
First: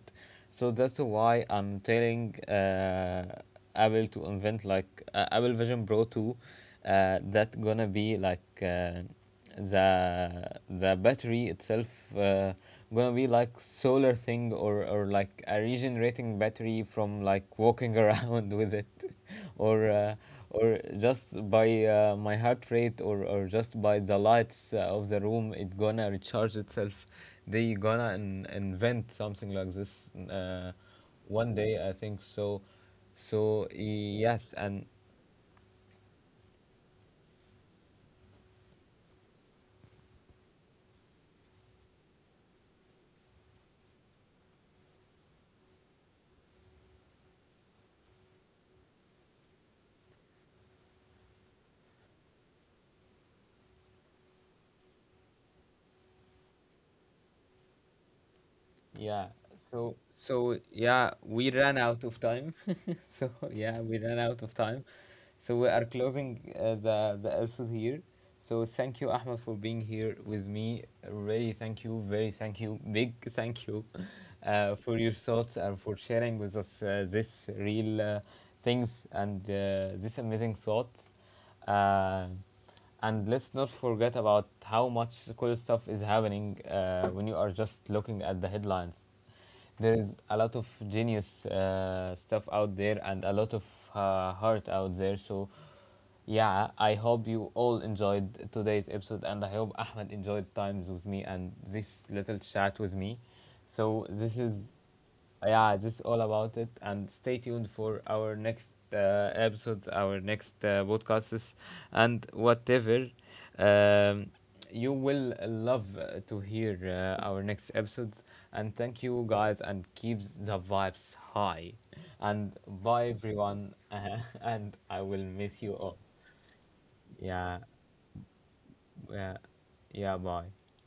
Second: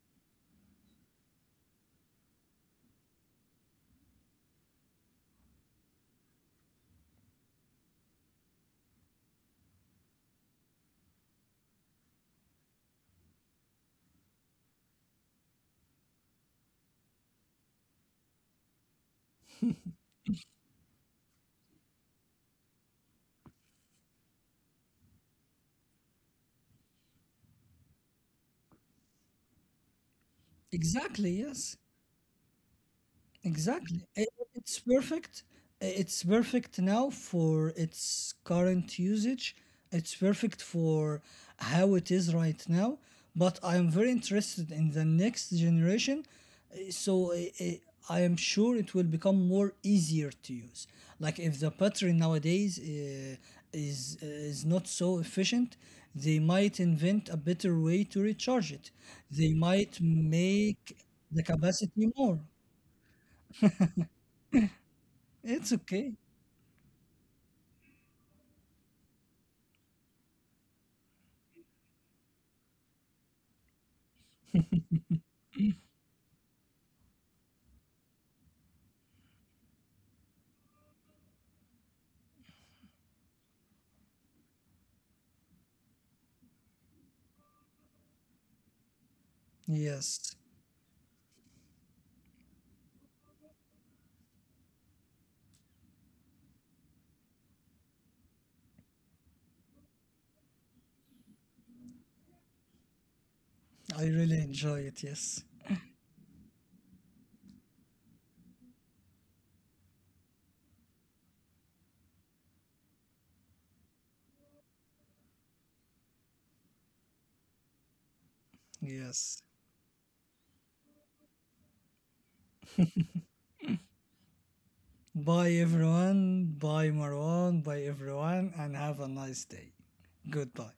S1: So that's why I'm telling Apple to invent like Apple Vision Pro 2 that gonna be like the battery itself uh, gonna be like solar thing, or like a regenerating battery from like walking around (laughs) with it. (laughs) Or or just by my heart rate, or just by the lights of the room it gonna recharge itself. They gonna invent something like this uh,
S2: Exactly,
S1: one
S2: yes.
S1: day, I think so. So
S2: Exactly. I-
S1: yes,
S2: It's
S1: and
S2: perfect. I- It's perfect now for its current usage. It's perfect for how it is right now. But I am very interested in the next generation. So I am sure it will become more easier to use. Like if the battery nowadays is not so efficient, they might invent a better way to recharge it.
S1: yeah
S2: They might
S1: so so
S2: make
S1: yeah
S2: the
S1: we ran out
S2: capacity
S1: of
S2: more.
S1: time. (laughs) So yeah, we ran out of time. So we
S2: It's
S1: are
S2: okay.
S1: closing the episode here. So thank you, Ahmed, for being here with me. Really, thank you, very thank you, big thank you for your thoughts and for sharing with us this real things and this amazing thought. Uh, and let's not forget about how much cool stuff is happening when you are just looking at the headlines. There is
S2: Yes.
S1: a lot of genius stuff out there and a lot of heart out there. So yeah, I hope you all enjoyed today's episode, and I hope Ahmed enjoyed times with me and this little chat with me.
S2: I
S1: So this
S2: really
S1: is,
S2: enjoy it. Yes.
S1: yeah, this is all about it, and stay tuned for our next episodes, our next podcasts, and whatever. Um, you will love to hear our next episodes, and thank you
S2: Yes.
S1: guys, and keep the vibes high. And bye everyone, (laughs) and I will miss
S2: Bye,
S1: you all.
S2: everyone. Bye,
S1: Yeah,
S2: Marwan. Bye, everyone. And have a
S1: yeah,
S2: nice day.
S1: yeah, boy.
S2: Goodbye.